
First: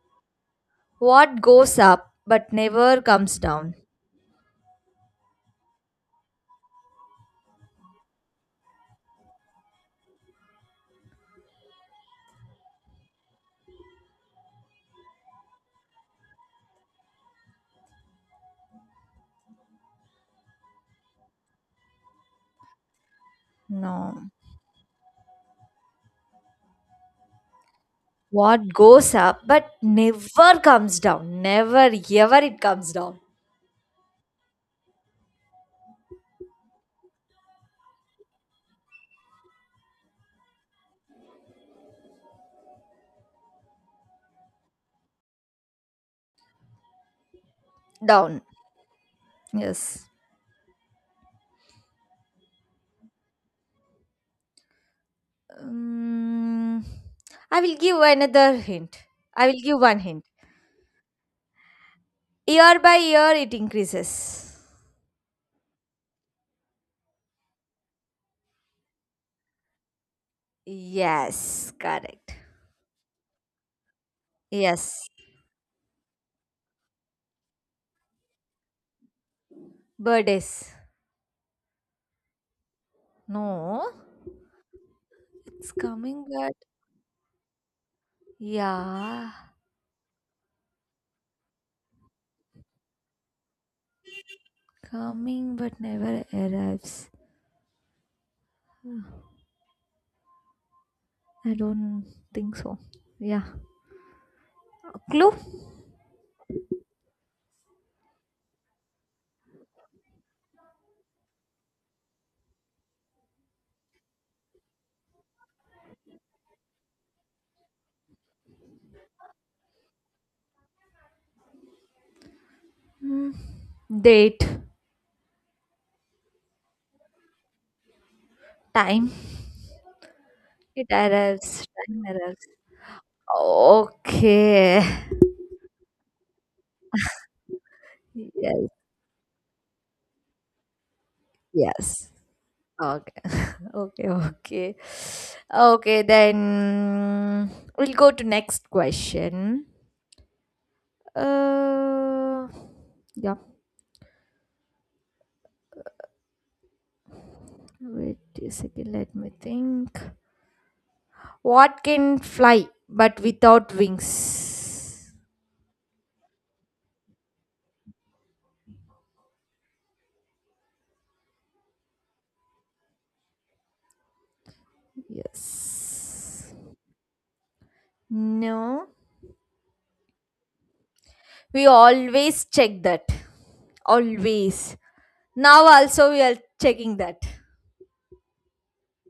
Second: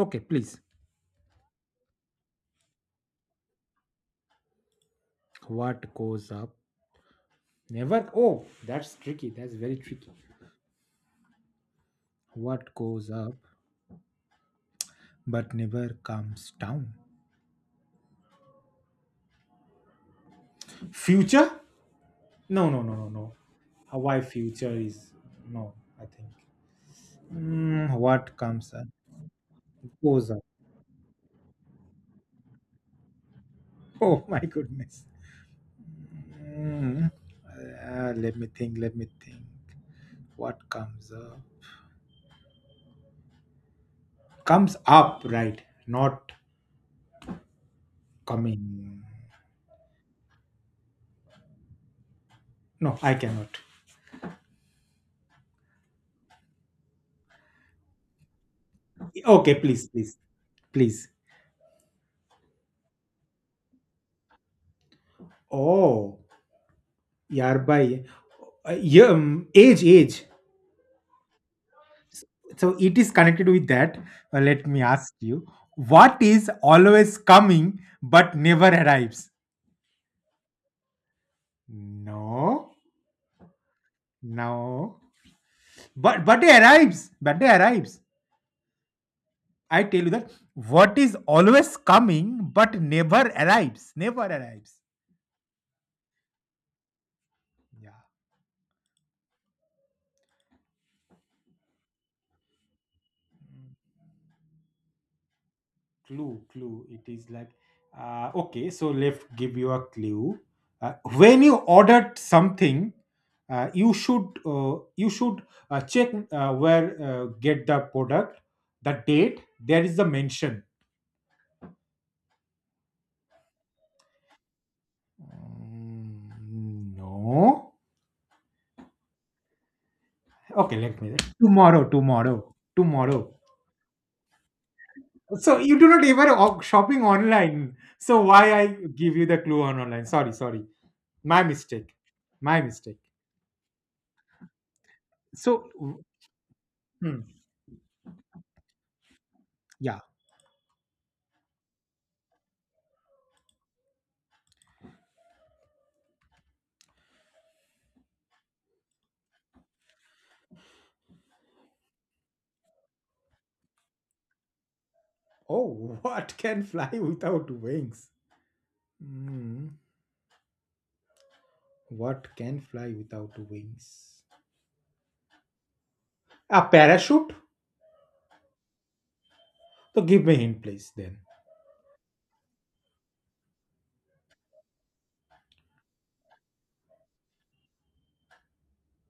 Speaker 2: Okay, please.
Speaker 1: What goes up but never comes down?
Speaker 2: What goes up, never, oh that's tricky, that's very tricky. What goes up but never comes down? Future. No, no, no, no, no. Why
Speaker 1: No.
Speaker 2: future is no, I think. What comes
Speaker 1: What
Speaker 2: up,
Speaker 1: goes up but
Speaker 2: goes up.
Speaker 1: never comes down? Never, ever it comes down.
Speaker 2: Oh my goodness. Let me think. Let me think. What comes up? Comes up, right? Not
Speaker 1: Down.
Speaker 2: coming.
Speaker 1: Yes.
Speaker 2: No, I cannot.
Speaker 1: Mm, I will give another hint. I
Speaker 2: Okay,
Speaker 1: will give
Speaker 2: please,
Speaker 1: one
Speaker 2: please,
Speaker 1: hint.
Speaker 2: please.
Speaker 1: Year by year, it increases.
Speaker 2: Oh, yeah, by yeah, age, age.
Speaker 1: Yes, correct.
Speaker 2: So it is connected with that. Let me
Speaker 1: Yes.
Speaker 2: ask you. What is always coming but never arrives?
Speaker 1: Birthdays.
Speaker 2: No,
Speaker 1: No,
Speaker 2: no.
Speaker 1: it's coming
Speaker 2: But
Speaker 1: at.
Speaker 2: it arrives. But it arrives.
Speaker 1: Yeah.
Speaker 2: I tell you that, what is always coming but never arrives, never arrives.
Speaker 1: Coming but never arrives.
Speaker 2: Yeah,
Speaker 1: I don't think so. Yeah. Clue?
Speaker 2: clue, clue. It is like, okay, so let's give you a clue. When you ordered something, you should check where get the product, the date. There is the mention.
Speaker 1: Hmm. Date.
Speaker 2: Mm, no.
Speaker 1: Time.
Speaker 2: Okay,
Speaker 1: It
Speaker 2: let me.
Speaker 1: arrives.
Speaker 2: Tomorrow,
Speaker 1: Time arrives.
Speaker 2: tomorrow, tomorrow.
Speaker 1: Okay.
Speaker 2: So you do not ever shopping online. So why I
Speaker 1: Yes.
Speaker 2: give you the clue on online? Sorry, sorry, my mistake,
Speaker 1: Yes.
Speaker 2: my mistake.
Speaker 1: Okay. Okay. Okay.
Speaker 2: So,
Speaker 1: Okay.
Speaker 2: hmm,
Speaker 1: Then we'll go to next question.
Speaker 2: yeah.
Speaker 1: Uh. Yeah. Wait a second. Let me think. What can fly but without wings?
Speaker 2: Oh, what can fly without wings? Hmm, what can fly without wings?
Speaker 1: Yes.
Speaker 2: A parachute.
Speaker 1: No.
Speaker 2: So give me hint, please. Then.
Speaker 1: We always check that. Always. Now also we are checking that.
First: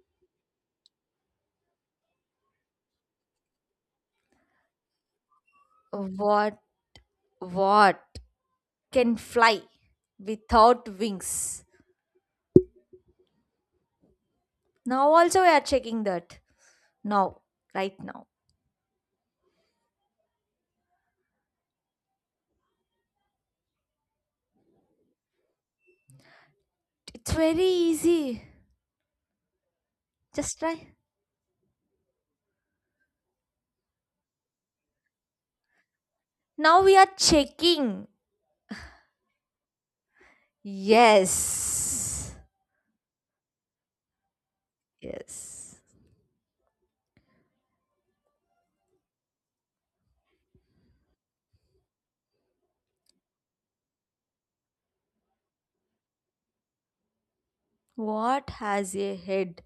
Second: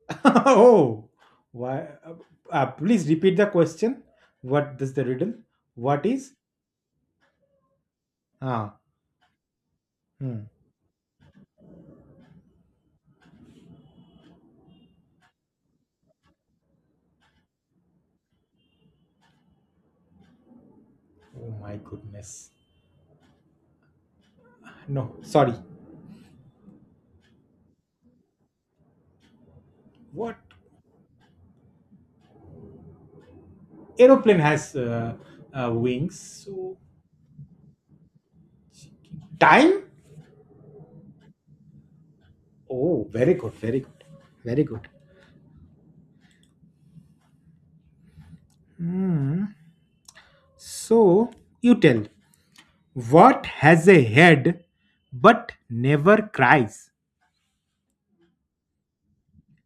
Speaker 2: Oh, why? Please repeat the question. What does the riddle? What is?
Speaker 1: What what
Speaker 2: Ah.
Speaker 1: can fly
Speaker 2: Hmm.
Speaker 1: without wings? Now also we are checking that. Now, right now.
Speaker 2: Oh my goodness. No, sorry.
Speaker 1: It's very easy.
Speaker 2: What
Speaker 1: Just try.
Speaker 2: aeroplane has wings. So
Speaker 1: Now we are checking.
Speaker 2: time?
Speaker 1: Yes.
Speaker 2: Oh, very good, very good, very good.
Speaker 1: Yes.
Speaker 2: Hmm. So you tell, what has a head but never cries?
Speaker 1: What has a head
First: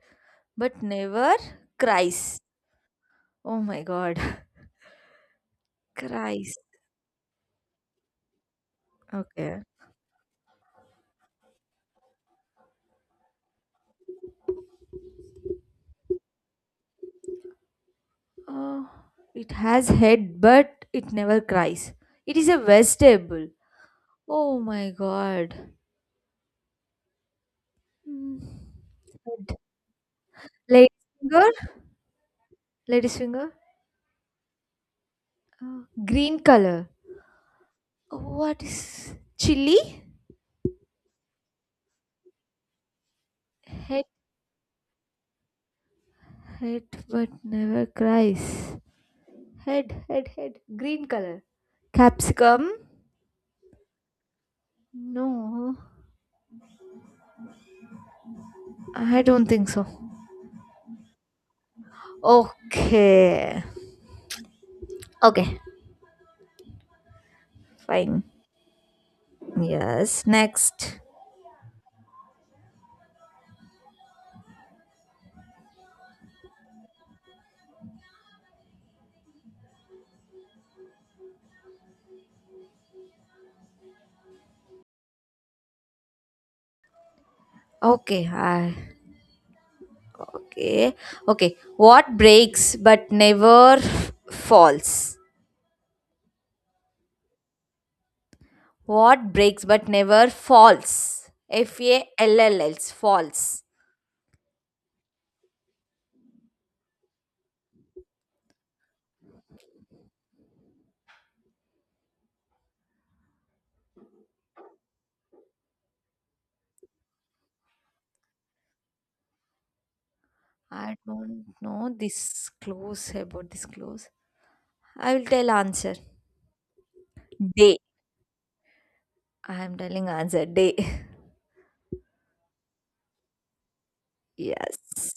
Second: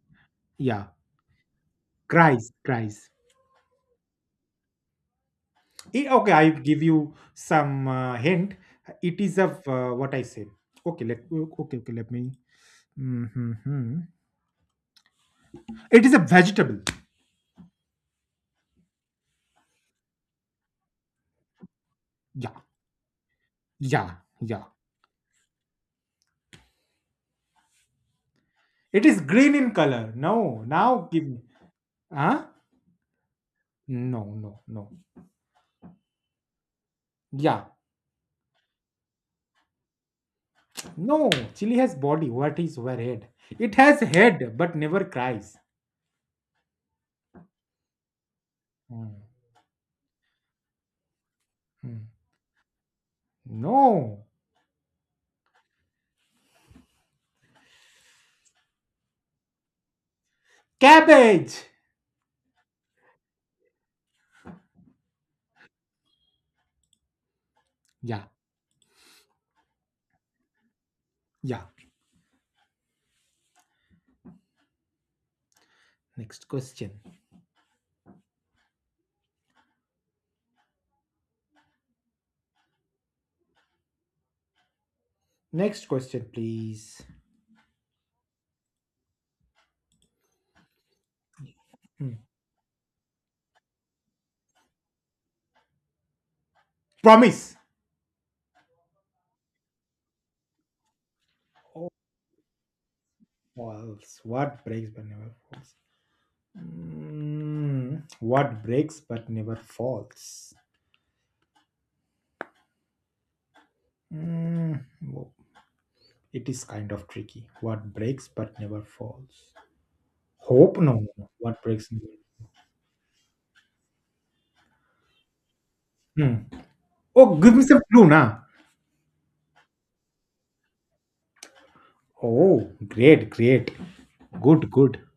Speaker 1: but
Speaker 2: Yeah,
Speaker 1: never cries?
Speaker 2: cries, cries.
Speaker 1: Oh my god.
Speaker 2: Eh, okay, I
Speaker 1: Cries.
Speaker 2: give you some hint. It is of
Speaker 1: Okay.
Speaker 2: what I said. Okay, okay, let me. Mhm. It is a vegetable.
Speaker 1: Oh, it has head but it never cries. It is
Speaker 2: Yeah,
Speaker 1: a vegetable.
Speaker 2: yeah,
Speaker 1: Oh
Speaker 2: yeah.
Speaker 1: my god. Hmm.
Speaker 2: It is green in color. No,
Speaker 1: Lady
Speaker 2: now give me.
Speaker 1: finger?
Speaker 2: Huh?
Speaker 1: Lady's finger?
Speaker 2: No, no, no.
Speaker 1: Oh, green color.
Speaker 2: Yeah.
Speaker 1: What is chili?
Speaker 2: No, chili has body. What is where head? It has
Speaker 1: Head,
Speaker 2: head but never cries.
Speaker 1: head but never cries.
Speaker 2: Hmm,
Speaker 1: Head, head, head. Green color.
Speaker 2: hmm.
Speaker 1: Capsicum?
Speaker 2: No.
Speaker 1: No, I don't think so.
Speaker 2: Cabbage.
Speaker 1: Okay. Okay. Fine.
Speaker 2: Yeah,
Speaker 1: Yes. Next.
Speaker 2: yeah. Next question. Next question, please.
Speaker 1: Okay. Okay. Okay. What breaks but never falls?
Speaker 2: Promise.
Speaker 1: What breaks but never falls? F
Speaker 2: Oh,
Speaker 1: A L L S. Falls.
Speaker 2: false. What breaks but never falls? Mm, what breaks but never falls? Mm, wo- it is kind of tricky. What breaks but never falls? Hope? No,
Speaker 1: I
Speaker 2: no, no.
Speaker 1: don't
Speaker 2: What
Speaker 1: know
Speaker 2: breaks?
Speaker 1: this close about this close. I will tell answer.
Speaker 2: Hmm. Oh, give me
Speaker 1: Day.
Speaker 2: some clue, na.
Speaker 1: I am telling answer. Day.
Speaker 2: Oh, great, great. Good, good.
Speaker 1: Yes.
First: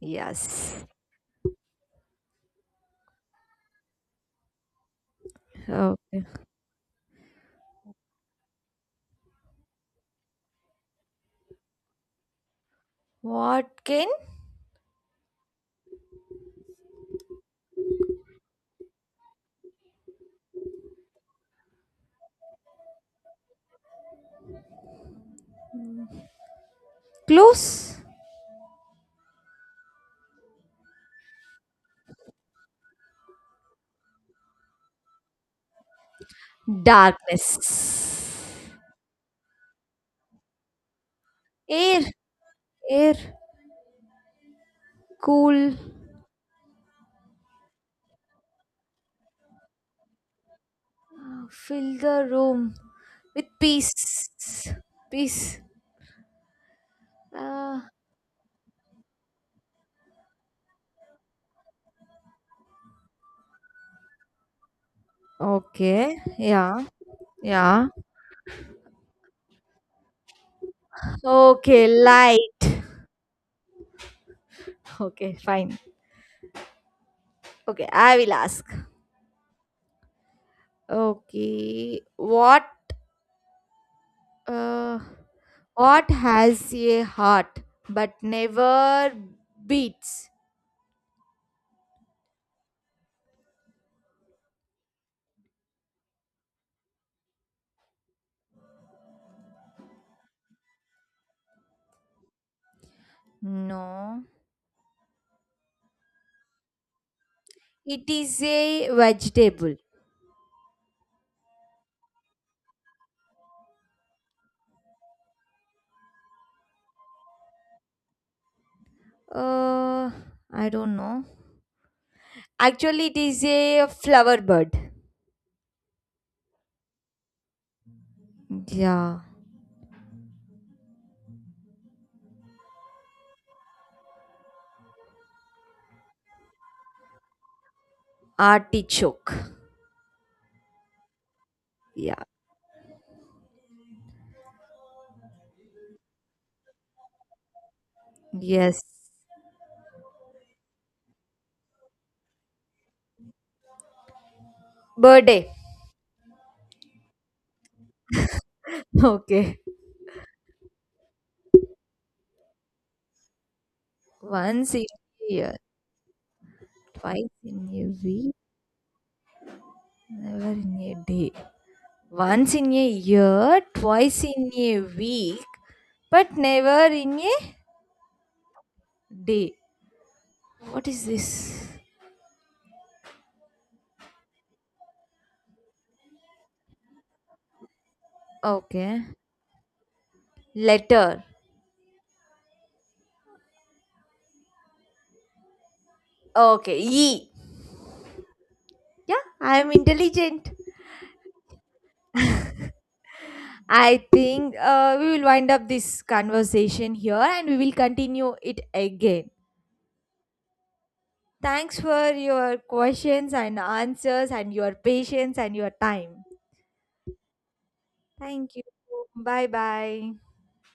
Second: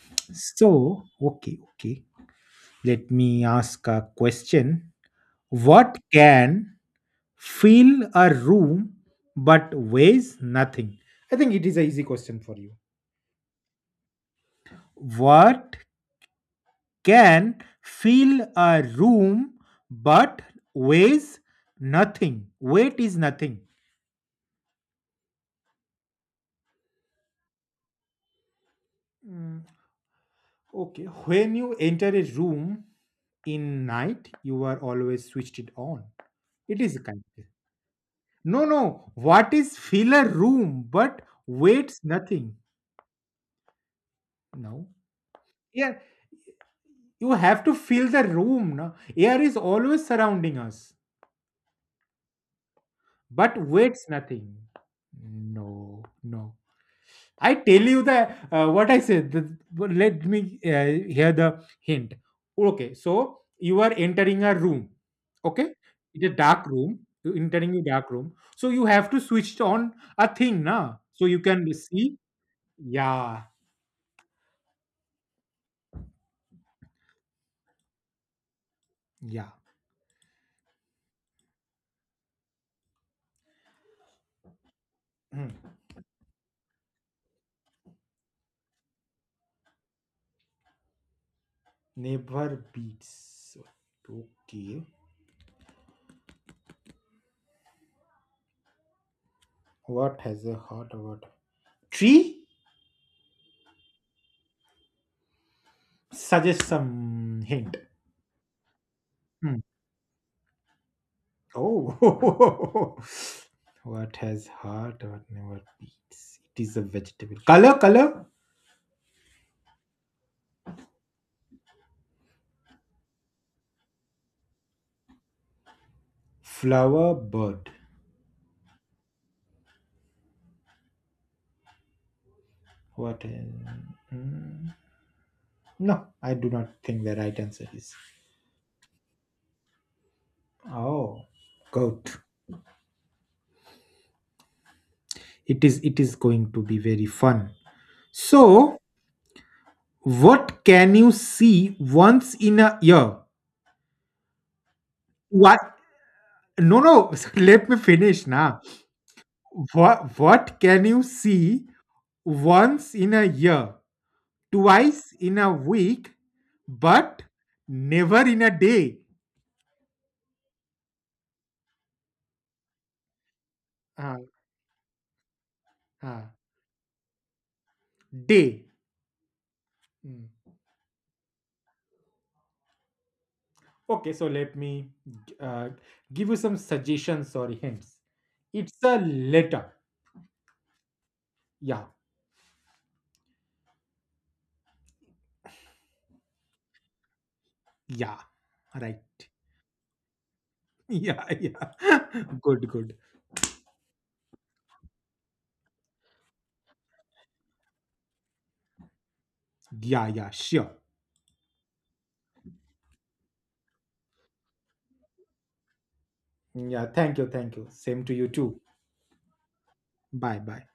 Speaker 1: Yes.
Speaker 2: So, okay, okay. Let me ask a question. What
Speaker 1: Okay.
Speaker 2: can fill a room but weighs nothing? I think it is an easy question for you.
Speaker 1: What can
Speaker 2: What can fill a room but weighs nothing? Weight is nothing.
Speaker 1: close?
Speaker 2: Okay, when you enter a room in night, you are always switched it on. It is kind. No,
Speaker 1: Darkness.
Speaker 2: no. What is fill a room but weights
Speaker 1: Air,
Speaker 2: nothing?
Speaker 1: air,
Speaker 2: No.
Speaker 1: cool,
Speaker 2: Yeah, you have to fill the room. No? Air is always surrounding us,
Speaker 1: fill the room with
Speaker 2: but weights nothing.
Speaker 1: peace, peace.
Speaker 2: No, no. I
Speaker 1: Uh,
Speaker 2: tell you the what I said. The, but let me hear the hint. Okay, so you are entering a room. Okay,
Speaker 1: Okay.
Speaker 2: it's a dark
Speaker 1: Yeah.
Speaker 2: room. You entering a
Speaker 1: Yeah.
Speaker 2: dark room. So you have to switch on a thing, na? So you can
Speaker 1: Okay,
Speaker 2: see.
Speaker 1: light.
Speaker 2: Yeah.
Speaker 1: Okay, fine. Okay, I will ask.
Speaker 2: Yeah.
Speaker 1: Okay, uh, what has a heart but never beats?
Speaker 2: Never beats. Okay. What has a hot word? Tree?
Speaker 1: No,
Speaker 2: Suggest some hint.
Speaker 1: it is a
Speaker 2: Hmm.
Speaker 1: vegetable.
Speaker 2: Oh. What has heart what never beats? It is a vegetable. Color, color?
Speaker 1: Uh, I don't know. Actually, it is a flower bird.
Speaker 2: Flower, bird.
Speaker 1: Yeah,
Speaker 2: What? No, I do not think the right answer is.
Speaker 1: artichoke.
Speaker 2: Oh, goat.
Speaker 1: Yeah.
Speaker 2: It is. It is going to be very fun. So,
Speaker 1: Yes.
Speaker 2: what can you see once in a year?
Speaker 1: Birthday.
Speaker 2: What? No, no. Let me finish now.
Speaker 1: Okay.
Speaker 2: What? What can you see once in a year,
Speaker 1: Once in
Speaker 2: twice
Speaker 1: a
Speaker 2: in a
Speaker 1: year,
Speaker 2: week, but
Speaker 1: twice in a
Speaker 2: never
Speaker 1: week,
Speaker 2: in a day?
Speaker 1: never in a day. Once in a year,
Speaker 2: Uh,
Speaker 1: twice in a week,
Speaker 2: uh,
Speaker 1: but never in a
Speaker 2: day.
Speaker 1: day.
Speaker 2: Mm.
Speaker 1: What is this?
Speaker 2: Okay, so let me uh, give you some suggestions or hints. It's a
Speaker 1: Okay.
Speaker 2: letter.
Speaker 1: Letter.
Speaker 2: Yeah,
Speaker 1: Okay. E.
Speaker 2: yeah. Right.
Speaker 1: Yeah, I am intelligent.
Speaker 2: Yeah, yeah. Good, good.
Speaker 1: I think we will wind up this conversation here and we will continue it again.
Speaker 2: Yeah, yeah, sure.
Speaker 1: Thanks for your questions and answers and your patience and your time.
Speaker 2: Yeah, thank you, thank you. Same to you
Speaker 1: Thank
Speaker 2: too.
Speaker 1: you. Bye bye.
Speaker 2: Bye, bye.